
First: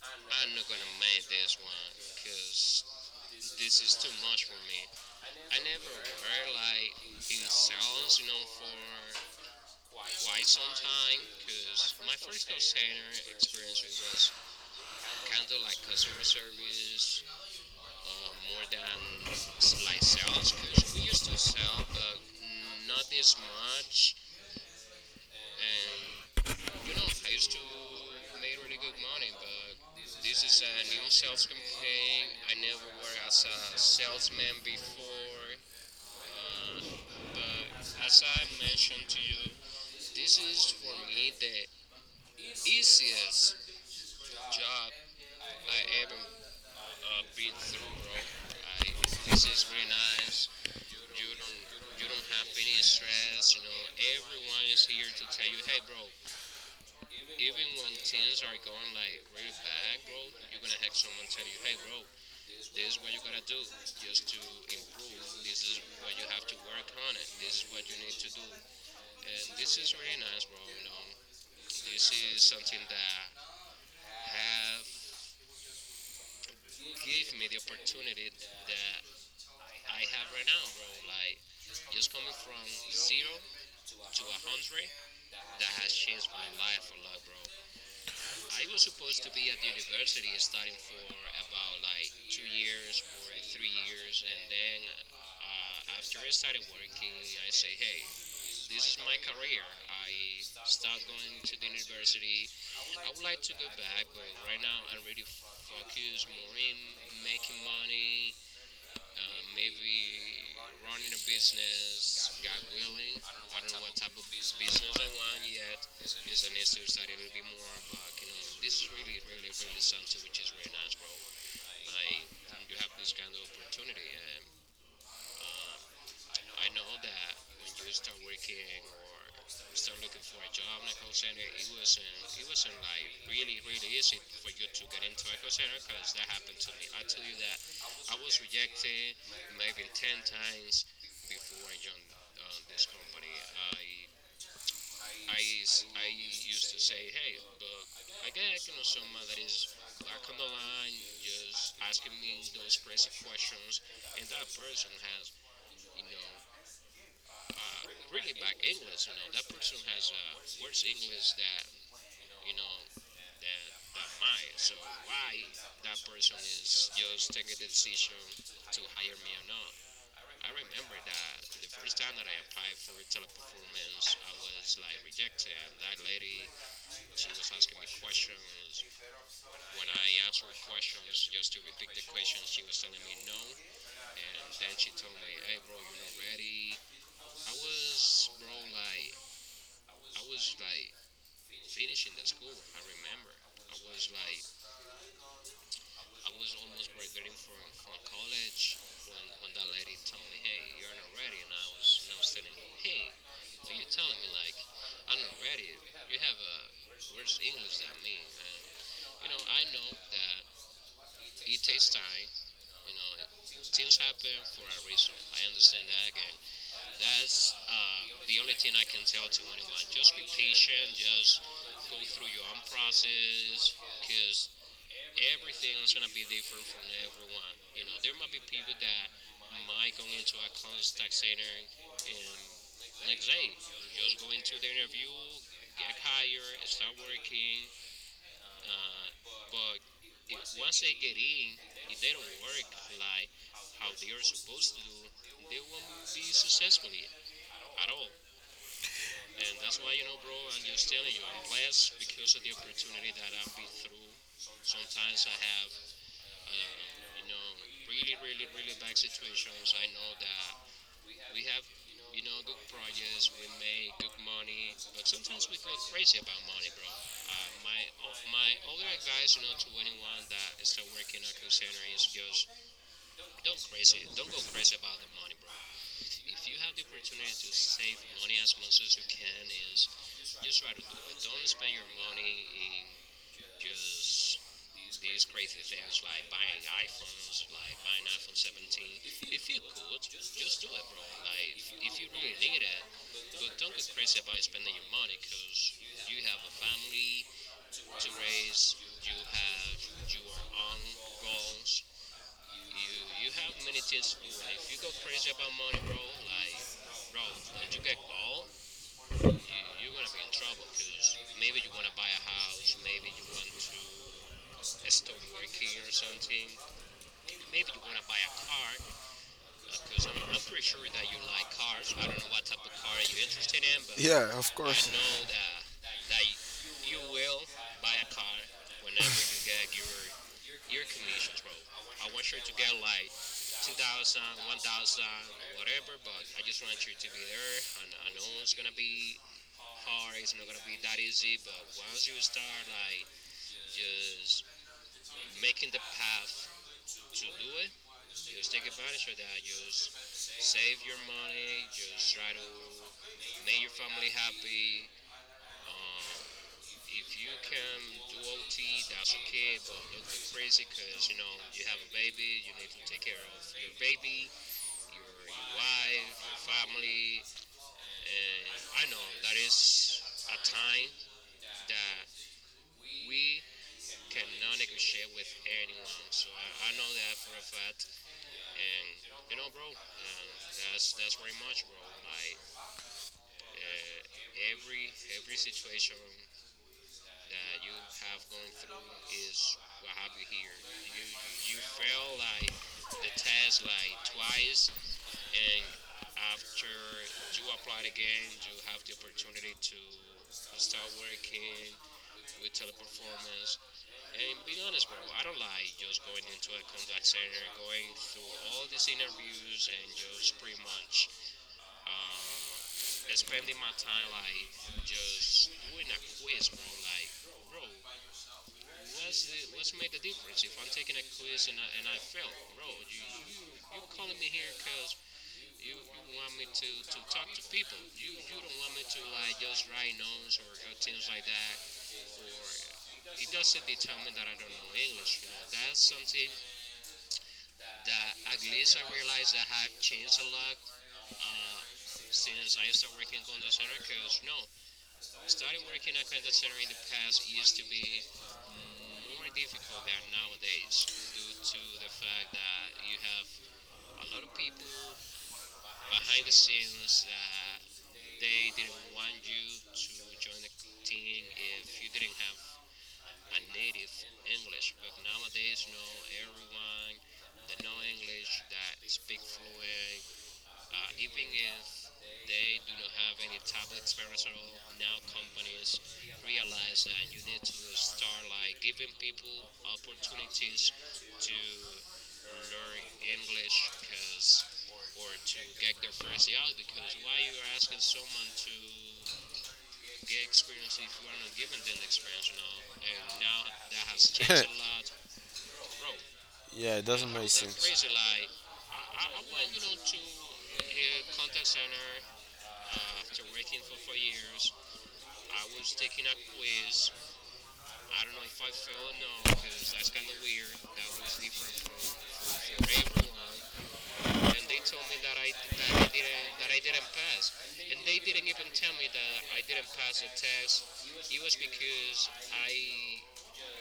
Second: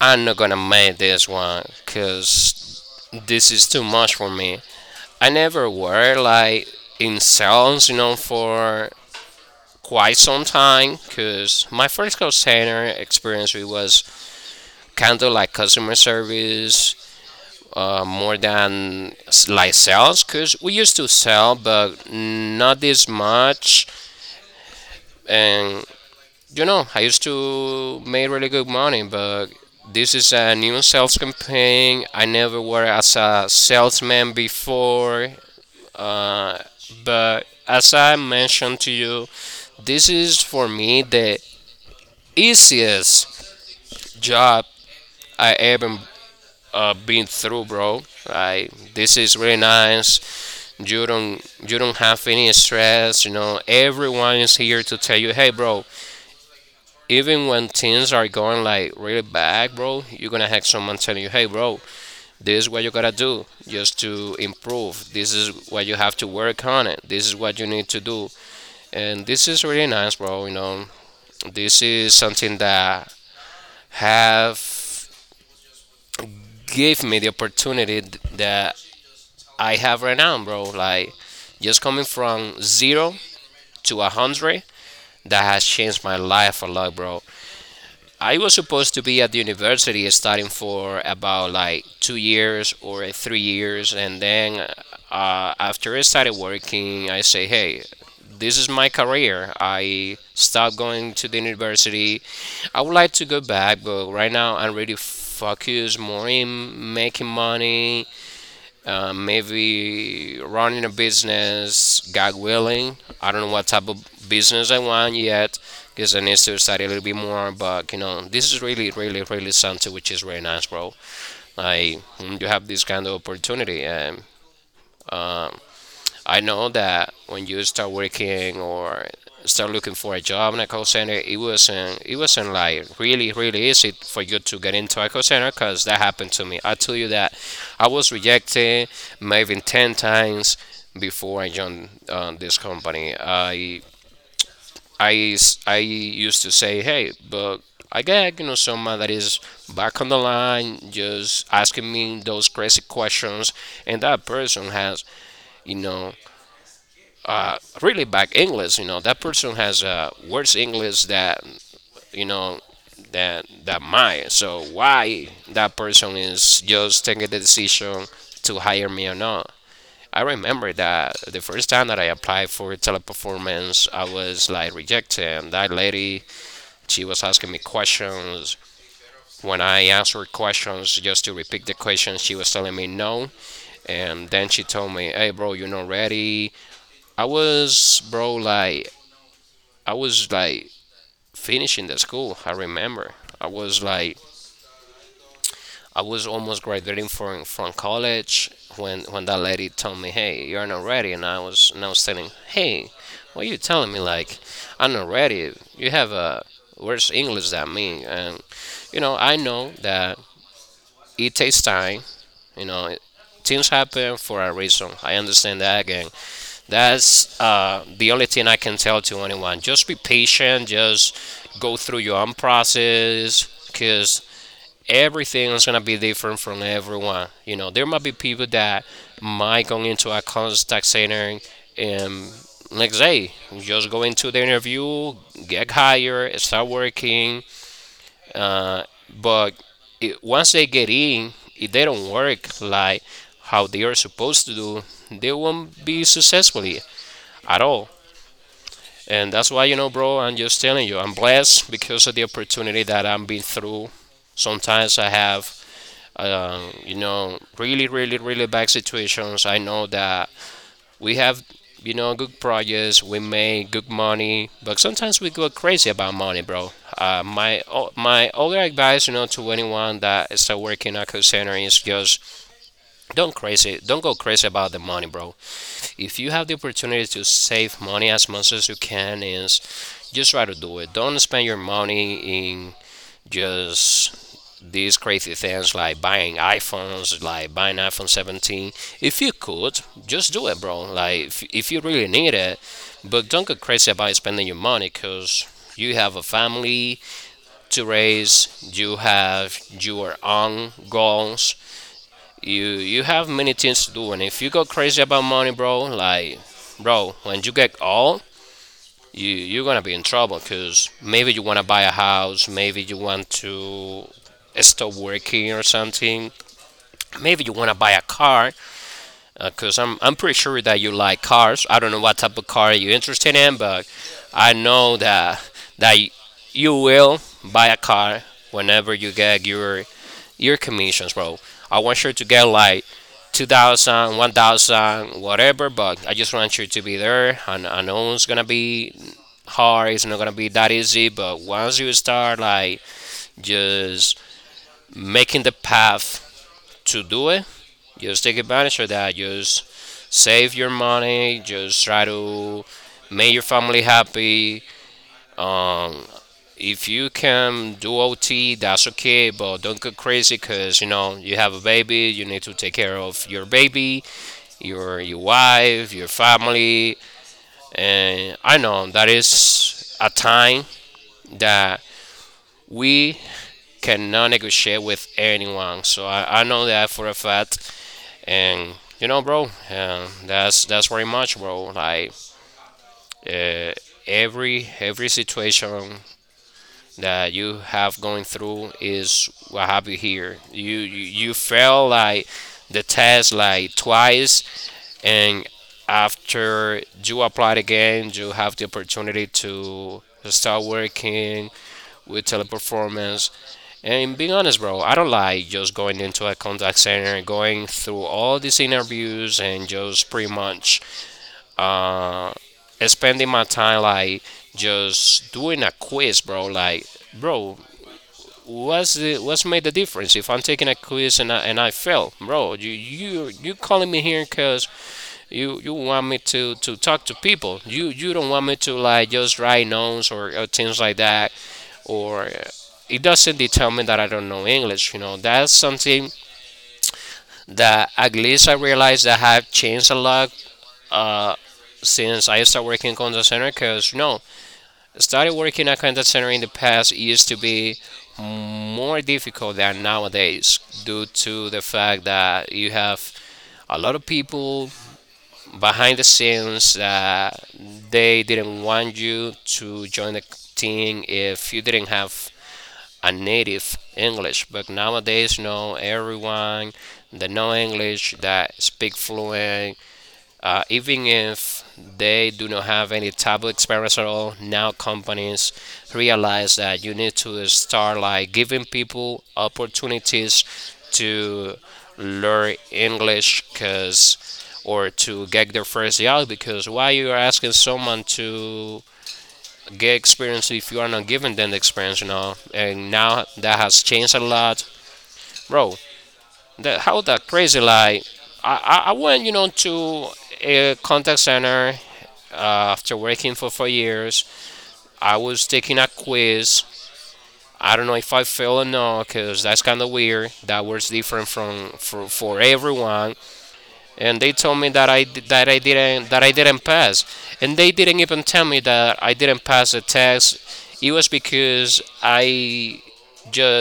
I'm not I gonna make made this this one one. It because was this is too too much for much for me." me. I never were I like like in being salons, you sour know, for quite some quite some time time because my because first call Mexico center sandwich experience it was was kind of like customer service calories uh, more than and s- like s- like sales sales because we because used we to used to sell sell but not this this much. much And and you know, you I know used I used to to make really good money, but this is this a is new sales campaign. I campaign never worked as a uh, self, salesman before, uh, but as I but I mentioned to mentioned to you, you, this this is for is for me me the the easiest easiest job job I ever I can do. uh, been through, bro. Like, Right? this is This really is very nice. nice. You You don't you don't have any finish straight. stress. You know, everyone is Everyone here is to here. tell you, "Hey, bro, even Even when when things are things are going like really bad, bro, you're gonna have someone telling you, tell hey, you, hey, bro, they do, this is what you you do, gotta do just to improve. This this is is what you have to what, work on it. This is what this is you what, need to do." And this and is this really is, nice, bro. You know, this this is is something a that have have gave me the kid opportunity th- that that I I have right now, right now, bro. Like, like, just coming just come from from zero zero to a to a hundred, country that has that has changed my changed life a lot, bro. at I was supposed to be at the the university starting university for about for like like two two years years or or three three years, and years, and then then uh, after I started working, I say, I say, "Hey, hey, this is my this is my career." I stopped I going to the went to the university. university. I would like to go back, but right now Right I'm now, really I'm really focused more focused more in in making making money, money, uh, uh, maybe we running a business, business, God willing. I don't know what type of business, business I business want yet because I need is to study a little bit more. But you know, this is really, really, really really something which something is really which is nice, really bro. nice, bro. Like when you I, have this kind of opportunity, and uh, I know that when you start working or start looking I for a job in a call center, it was wasn't it uh, wasn't like like really really really easy easy. for you to get into a call center because that happened to me. I tell you that I was I rejected maybe ten times before I joined uh, this company. I I I s- I is I used used to say, to. "Hey, but I get, Acá you know, que no someone son that is madres back on the line just años asking and me those crazy questions, and that person has, you know, uh, really bad uh, English. You know, ridiculous, you that person has know, uh, has worse uh, worse English English that, than you you know, know than than mine. mine. So So why why that person is just taking just the taking the decision decision to to hire me or not?" I remember that the first time that I applied for Teleperformance, I arguments? was like rejected. And that lady, she was She asking was me asking me question. questions. When I When I answered answer questions, just questions, to just to repeat the repeat the questions, she question was she telling was, me asking, no. And then and she then told me, "Hey, bro, you're not ready." the I was, bro, like, I I was like was by finishing the finishing school. I remember I was like I was almost graduating from from the college college. when when that lady told me, "Hey, Hey, you're not you know, I ready," and I was and I was was, telling, "Hey, hey, what are you what are you telling me? telling me? Like, Like, I'm not I, don't, ready. you're You have working a where's English that me?" me. And And, you know, you I know, I know know that that it it takes takes time. time. You You know, know, things Things happen happen for a for a reason. reason. I I understand that understand that again, again. that's That's uh, uh, the only the thing only I thing can I tell can to tell anyone. anyone. Just be Just be patient. patient. Just Just go go through your through own the process, process because because everything is everything gonna is be gonna be. different from everyone. You know, there You know, might be There might be people people that that might go might go into a into a contact college tax center center and next next. day just go You'll just go into the into there, interview, get get hired, hired, start start working. working. Uh, but But it, once they once get they get in, in, if they it's don't work like like how they how are supposed to do, they won't will be be successfully successful yet. at all. And that's And why, you that's what know, bro, I'm just I'm telling just you, I'm telling you, I'm blessed blessed because of the because opportunity that I'm been through. Sometimes I sometimes I have, have, uh, um, you you know, know, really, really, really, really really, bad really bad situations. I situations. know I know that we we have, you know, you good know, projects, we make good make money, but sometimes we go crazy about crazy about money, money, bro. bro. Uh, Uh, my my o- my my other advice, you know, guys, you to know, to anyone that is still working at call center is just don't don't crazy, crazy, don't go don't go crazy about the crazy about money, it, bro. bro. If you have If the you opportunity to to save save money as money as much as you much as you can, can is is just try to just try do to it. do it. Don't spend Don't your spend money money in in just just these these crazy crazy things like buying buying iPhones, items like buying like buying iPhone iPhone seventeen. seventeen. If you If you could, would, just just do it, do bro. it. Like if, Like if you if, you really need really it, need it, but don't but get crazy about crazy about spending your spending your money, money cause because you have you a have a family family to to raise. raise, You you have have your your own own goals, goals, you you you have you many have things it to do, just and do if you it. go If you crazy about money, bro, like bro, like, when you get right, you get old, you you you you're gonna be in trouble, because maybe you want 'cause to buy a house, college, maybe you maybe you want went to to stop Estoki or working or something, something. maybe you want Maybe, to buy a car, because i'm i'm pretty I'm sure pretty that sure you like cars. I don't know what type of car you're are you interested in, interested in, but but yeah, of I I course. I know know that that that you you, you will buy a buy it car whenever you whenever you get get your your your, your commissions, commission, bro. bro. I want you I to get like two thousand, one thousand, whatever, but I just I want just you want to be there. And I know it's gonna to be be hard, it's hard, not gonna be that not easy, easy, but but once you start like I just just have making the to path do to do it, it. just take advantage of that. Just save your Save your, money, just try your to make your May your family happy. be Um, if you if you can do O T, see that's that's okay, okay, but don't but go look crazy, because you know you have a baby, you need crazy, to take care of your your baby, baby, your your, your your wife, your wife, your family, family, and I know and that that is is a time time that that we we can cannot take a negotiate with shape anyone. So I, I know that for a fact, and and you know, you bro, know, um, that's that that's very much, bro. Like uh, every everything every situation that that you have going through is is what have you what here. you You you, you you fail fail like the the test test like like twice, twice and and after do after you apply it again, you again have the opportunity to start starting working with teleperformance. weakness And being and be honest, bro, honest I bro don't like just going just go back into and a contact center, and going everything through through all these all these interviews, and interviews and just pretty just pretty much much uh, spending my especially time like like just just doing a quiz, bro. West, bro. Like, Like, bro, bro, what's the what's made the difference if I'm taking a quiz and i and i fail, bro? you you you You calling me let here me because hear you you want me to to talk to people. You you don't want me to like just write notes or, or things like that, or uh, it doesn't determine that I don't know English. You know, that's something that at that least I realized that I have changed a lot uh uh, since since I I started understand working in contact because center, because no. when I Started started working at working at contact center in the past used to used to be be more difficult than for nowadays, days due due to the to fact that uh, you you have have a lot of uh, people behind the behind the scenes scenes that that they they didn't want demand you you to to join the team think if you if didn't have a a native native English. But English. But nowadays, nowadays, no, no everyone one that know English, English that that speak fluent way. uh, I even think if if they do they not do have not any have it taboo experience at all, now now companies is realize that realize you that need you to start like giving like people opportunities things to to learn English, English because because or or to to get their first job, Brazil because why because you are why you asking someone are to to get get experience if you are not giving them the experience? You know, French now and and now that has now it's <laughs> changed a changed lot, a lot. bro. <laughs> Yeah, That it how doesn't that make crazy, sense. Crazy like like i i, I went, you know, to a contact here center uh, after working for four for years, years I I was taking a quiz. always I don't know I if I failed or not, don't because that's feel kind of weird. That was different from for, for everyone. and And they told I me that I that I that didn't that it I didn't pass, is and they and didn't even tell me that I didn't pass the test. It was if because I I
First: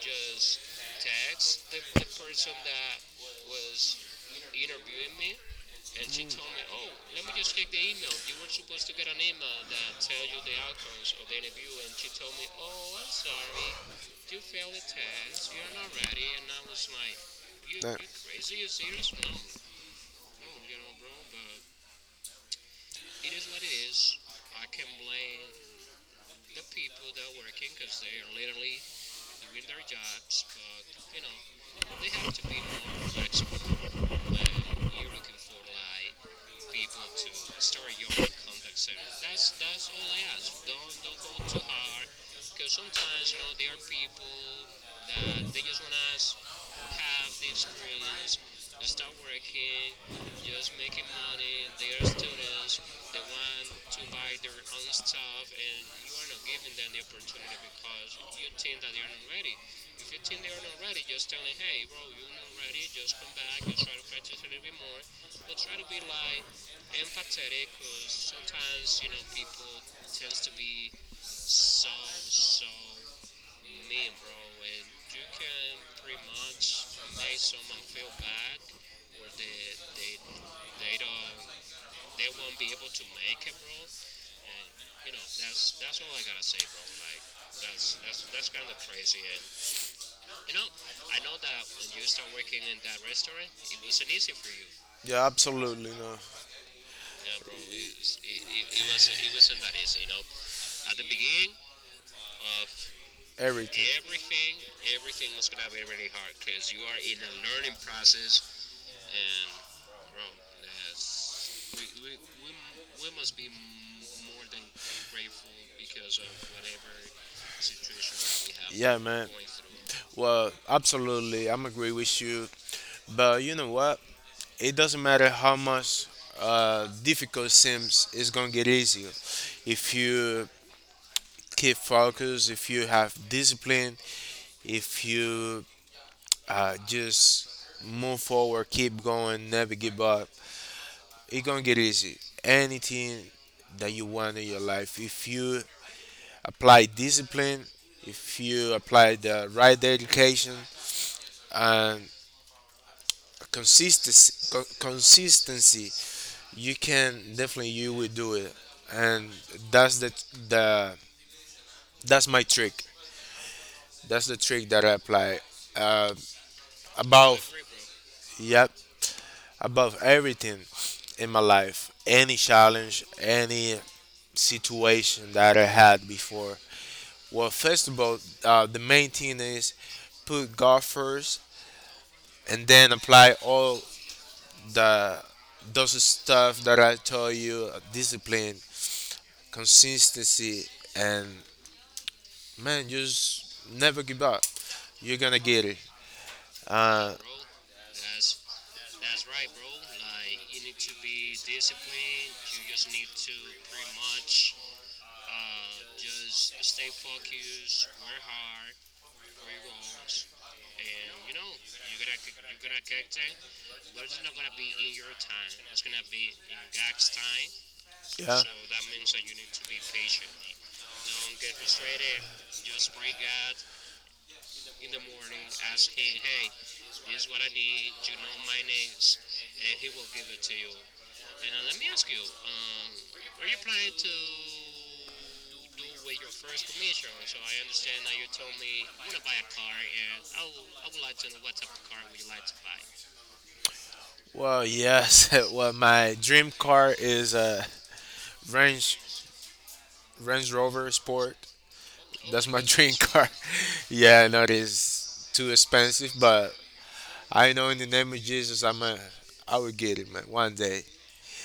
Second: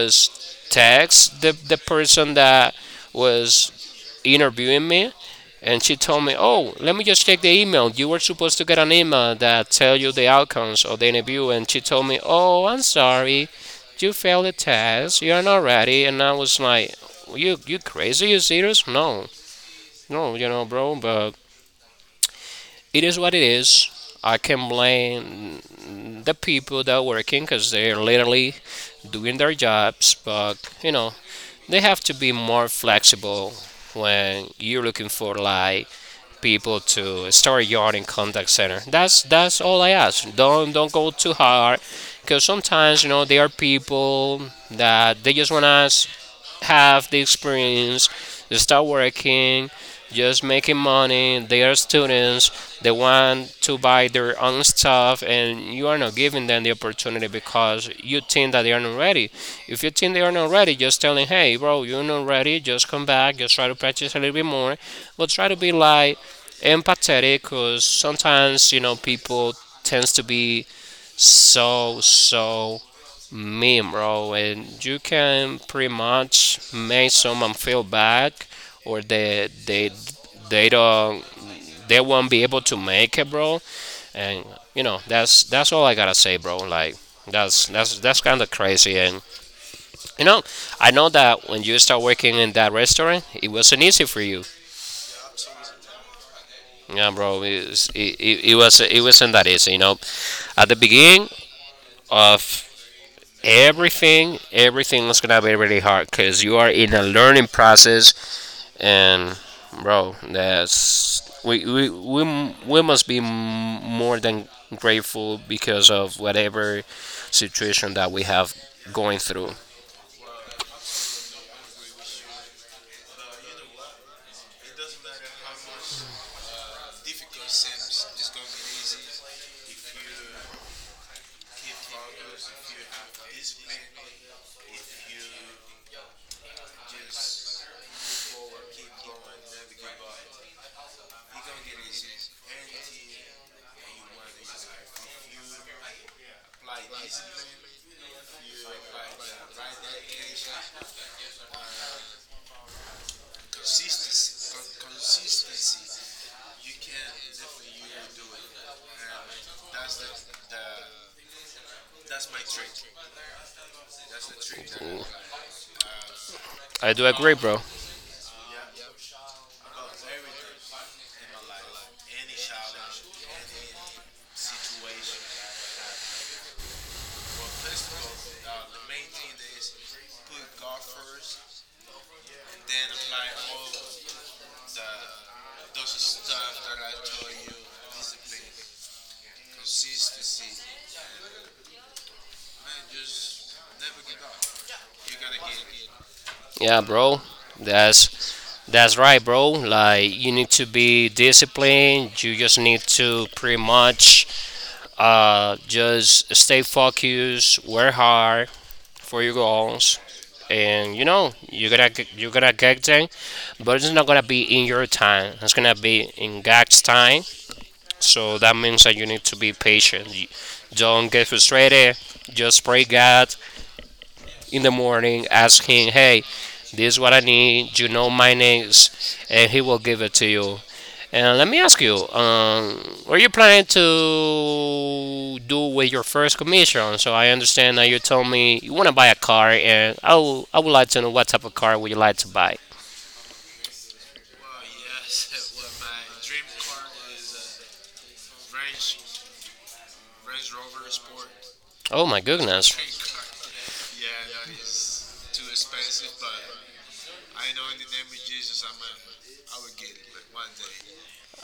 just text the, text the person that was was. interviewing me, and she And told she me, said, "Oh, let me let just me check the just stick the email. You email were supposed to get an on email email that tell you the outcomes of the interview." And she told me, "Oh, I'm sorry, for me. you Do failed the test. You are not ready." that And I and was like, "You you you, That- crazy? you You serious? No, no, you know, bro." But it is what it is. it is I can blame the happy. people that are working because they're literally doing their jobs. But you know, they have They to be have to be more more flexible flexible when you're than looking you for like people people to to start yard in your contact center. concern. That's That's that's all that's I ask. Don't don't go too all too hard, hard. because Because sometimes you know sometimes you there are know people people that they just that they just wanna wanna have the have these experience, experience they start just working, kid, just just making money. They money, are they are students. students, They they want want to to buy their own learn stuff, stuff and and you are not giving them the opportunity because you uh, think that you they are not ready. If you think they are not ready, just tell them, just tell "Hey, bro, hey, you're we're not ready. ready, Just come just back. Just back, try to just practice right. a little bit more, but try to be like empathetic, Aesthetic, because sometimes you know because, you know, people people tends to tends to be be so, so so so Meme, mean. bro, and you You can can pretty pretty much much make make someone feel bad, or they they it. they They, don't they they won't be able to don't make it, make it. bro." And And, you know, you know, that's that's that's, all I gotta say, bro. Like that's that's, that's that's that's kind of crazy, and you know, you know, I know I, it, that when you start working in that restaurant, it wasn't easy for you. yeah, absolutely. No. Yeah, Yeah, bro, bro, it's- it, it, was- it, it, it it, was it it wasn't, it wasn't that wasn't easy. that You know, easy, you know. at the At the beginning beginning of of Everything. everything, everything everything was gonna be really hard because you are because you in a learning process, and and bro, that's we we we m- we must be m- more than grateful because of whatever situation that we situation have that we have, yeah, going man, going through. through. Well, absolutely, I'm agree with you. But you know what? It doesn't matter how much uh, difficult seems, it's gonna get easier if you keep focus, if you have discipline, if you uh, just move forward, keep going, never give up. It's gonna get easy. Anything that you want in your life, if you apply discipline, if you apply the right education and consistency, co- consistency, you can definitely you will do it. And that's the the that's my trick. That's the trick that I apply uh, I do agree, above. bro. Yep, above everything in my life, any challenge, any situation that I had before. Well, first of all, uh, the main thing is put God first and then apply all the those stuff that I told you, uh, discipline, consistency, and man, just never give up. You're gonna get it. Yeah, Uh, bro. That's that's right, bro. Like you need to be disciplined. You just need to pretty much uh just stay focused, work hard for your goals, and you know you gotta g- you gotta get there, but it's not gonna be in your time. It's gonna be in God's time. So that means that you need to be patient. Don't get frustrated. Just pray God in the yeah. morning. Ask Him, hey, Hey, hey, this is this what I is what I need. You need. know You my know my needs, names. and He will give it And to to you. you. And let And me uh, let ask me you, um, what are you planning to do with your first first commission? commission. So I I understand that you understand that you told told me you me want to I buy a car, and I I would like to know what type of car would you like to buy. am. Well, yes. <laughs> Well, my dream car is a Range Range Rover Sport. Oh my That's my goodness. dream <laughs> car. <laughs> Yeah, I know it is too expensive, but I know in the name of Jesus, I'm a, I will get it, man. One day.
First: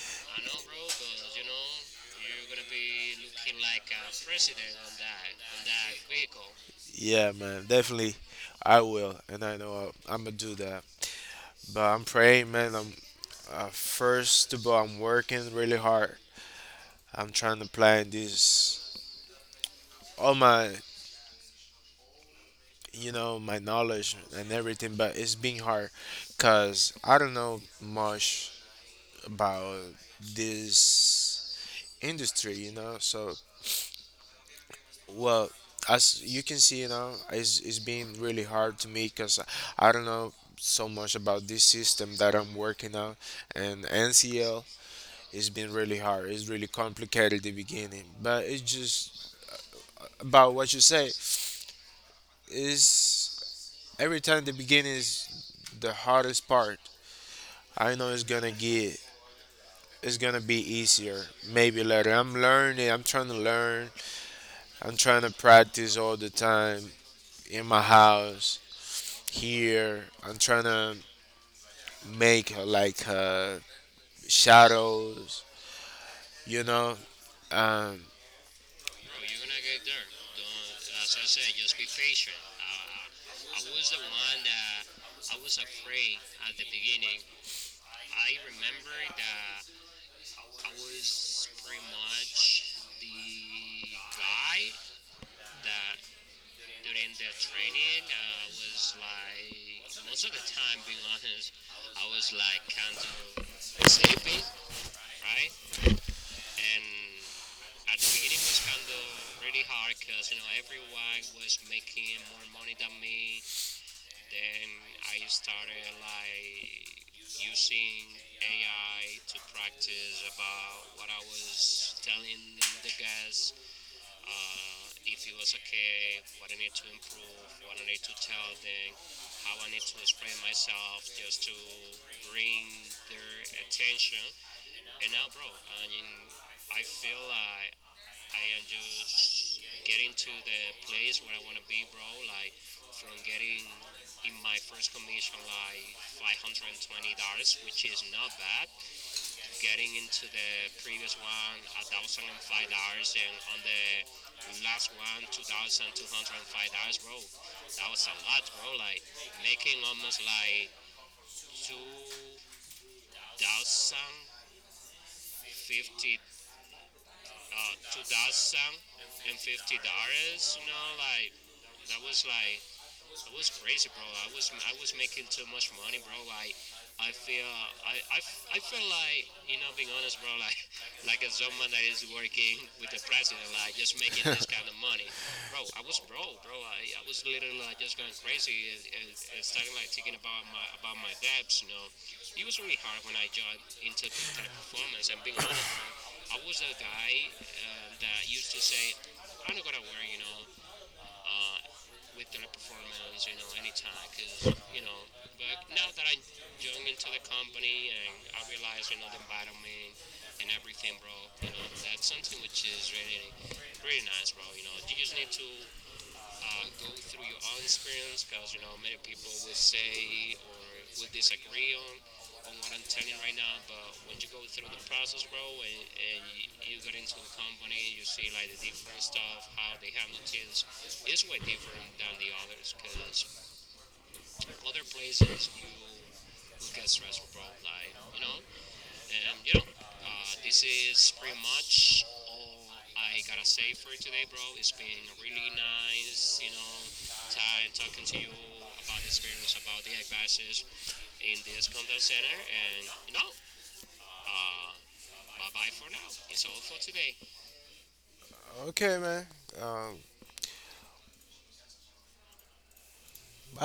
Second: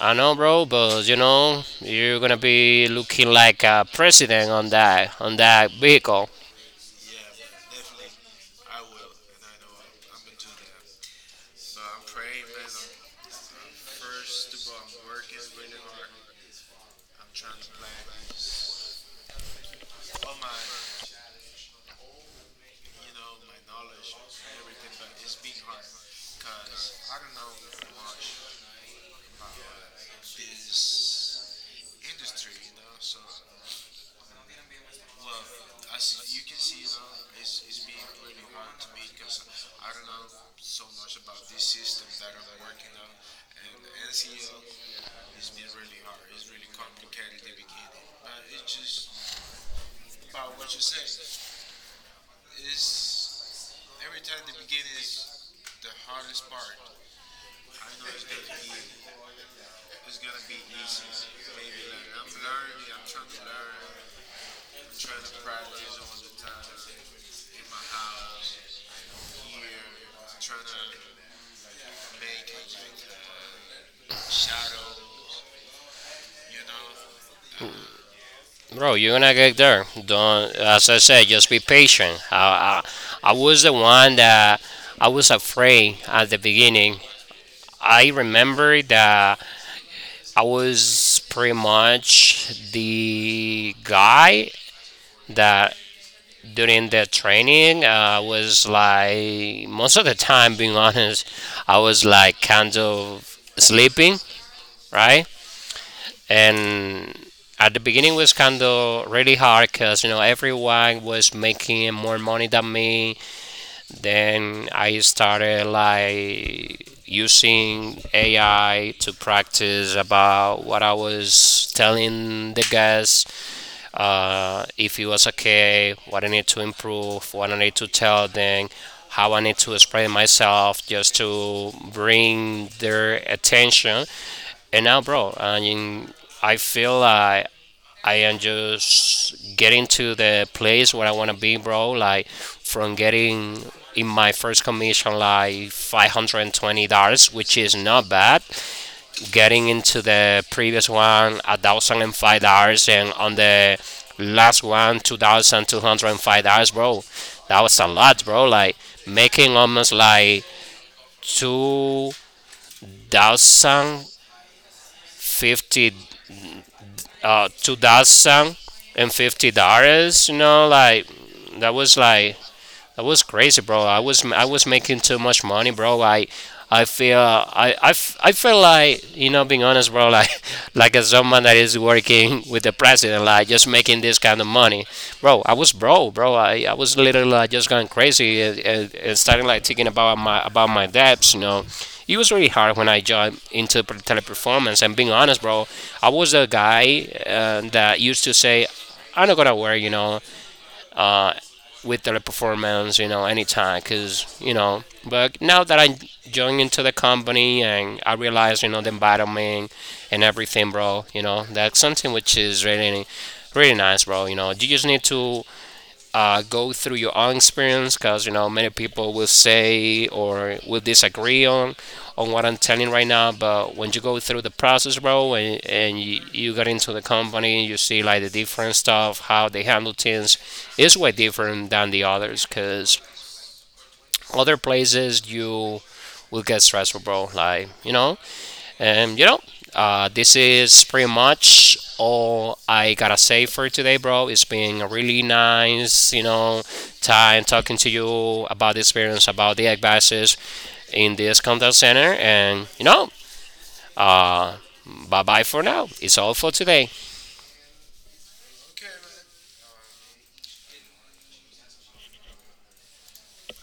I know, bro, but you know, you're gonna be Be looking looking like like a president on president. that on On that that. vehicle, Yeah, man, definitely, I will, and I know I, I'm gonna do that. But I'm praying, man. I'm uh, First of all, I'm working really hard. I'm trying to apply this all my, you know, my knowledge and everything. But it's being hard, cause I don't know much about this industry, you know. So well, as you can see, you know, it's, it's been really hard to me because I don't know so much about this system that I'm working on, and N C L it's been really hard. It's really complicated at the beginning, but it's just about what you say. Is every time the beginning is the hardest part. I know it's gonna get it's gonna be easier maybe later. I'm learning. I'm trying to learn. I'm trying to practice all the time in my house here. I'm trying to make uh, like uh, shadows, you know. Um, bro. You're gonna get there. Don't, as I said, just Hey, be just be patient. patient. I, I, I, I was the was one that I was a, I was afraid at the the beginning. beginning. I I, remember that I I was was pretty much much the the guy guy that that during the during training, uh, training I was was like, most of the most of the time, being time honest, I I was was like like, kind of sleeping, right? right? And And at the at the beginning was beginning was kind kind of really really hard hard because you know because it everyone was was like making more making money than me. me. Then Then I I started started like using using A I A I to practice practice. I about what I was was telling telling the the guys, uh, if it was okay, what I okay need to improve, what I need what I to need to tell tell them, them, how I how need I to need to explain myself just to bring bring their attention. attention. And now, And now bro, I mean, I I feel feel like I am I am just just getting getting to to the the place where I place want where to I want be, to be bro. Like from from getting getting in my in my first first commission commission like like five hundred twenty dollars five hundred twenty dollars which is which is not bad, getting getting into in the previous one a thousand and five dollars, five dollars and and on on the last one two thousand two hundred and five dollars, bro. That was a the, lot, bro. Like like, making making almost up like by two thousand two thousand fifty, fifty uh two uh, thousand and and fifty fifty. dollars you know. Like that was That's like like that was we- crazy, bro. I was I was making too much money, bro. I I feel I, I, f- I feel like, you know, you being know, honest, bro. Like <laughs> like as like someone that is working working, with the the president, president. like just I just making this making <laughs> kind this of kind of money, money, bro. I bro. was bro, bro, I, I was literally like just going crazy, Crazy, and, uh, and, and starting like thinking thinking about my about about my my debts, you dad. know. It was He really was hard when I joined into pre- into the type of teleperformance. phone And being honest, bro, I was a guy I uh, and, that uh, used to used to say, say "I'm not I'm gonna where, work," you you know, know. uh, uh, with their with performance, you know, anytime, cause because you you know. know, But but now that I that I joined into joined the into the company company and I and realized, you know, the environment and and everything, everything bro, you know, like that's that, something which which is is really, really, really really nice, bro. nice. You know, you just You need just need to uh, uh, go through your own one experience, spirit because you know many people will will say say, or will would disagree disagree on on, on what on I'm what I'm telling telling right you now. right now, But when you go through the the process, process, bro, and, and and you, you, you get you go into the company, on and in, you and you see like see the like different stuff, how stuff, they the handle things Hamiltons, is it's, way it's different than the others, because crazy, other places you will get stressful, bro. Like you you know, know, and you and know, you know, uh, uh, this this is pretty is pretty much much, all I gotta I gotta say for say, today, bro. It's been a really really nice, you nice, you know, know, time time talking to talking to you you about the experience, about the advices guys in in this this contact contact center, center, and and you know, you know, uh, uh, bye bye bye for bye now. for now. It's all It's for all for today. today. Okay, man. Um, bye.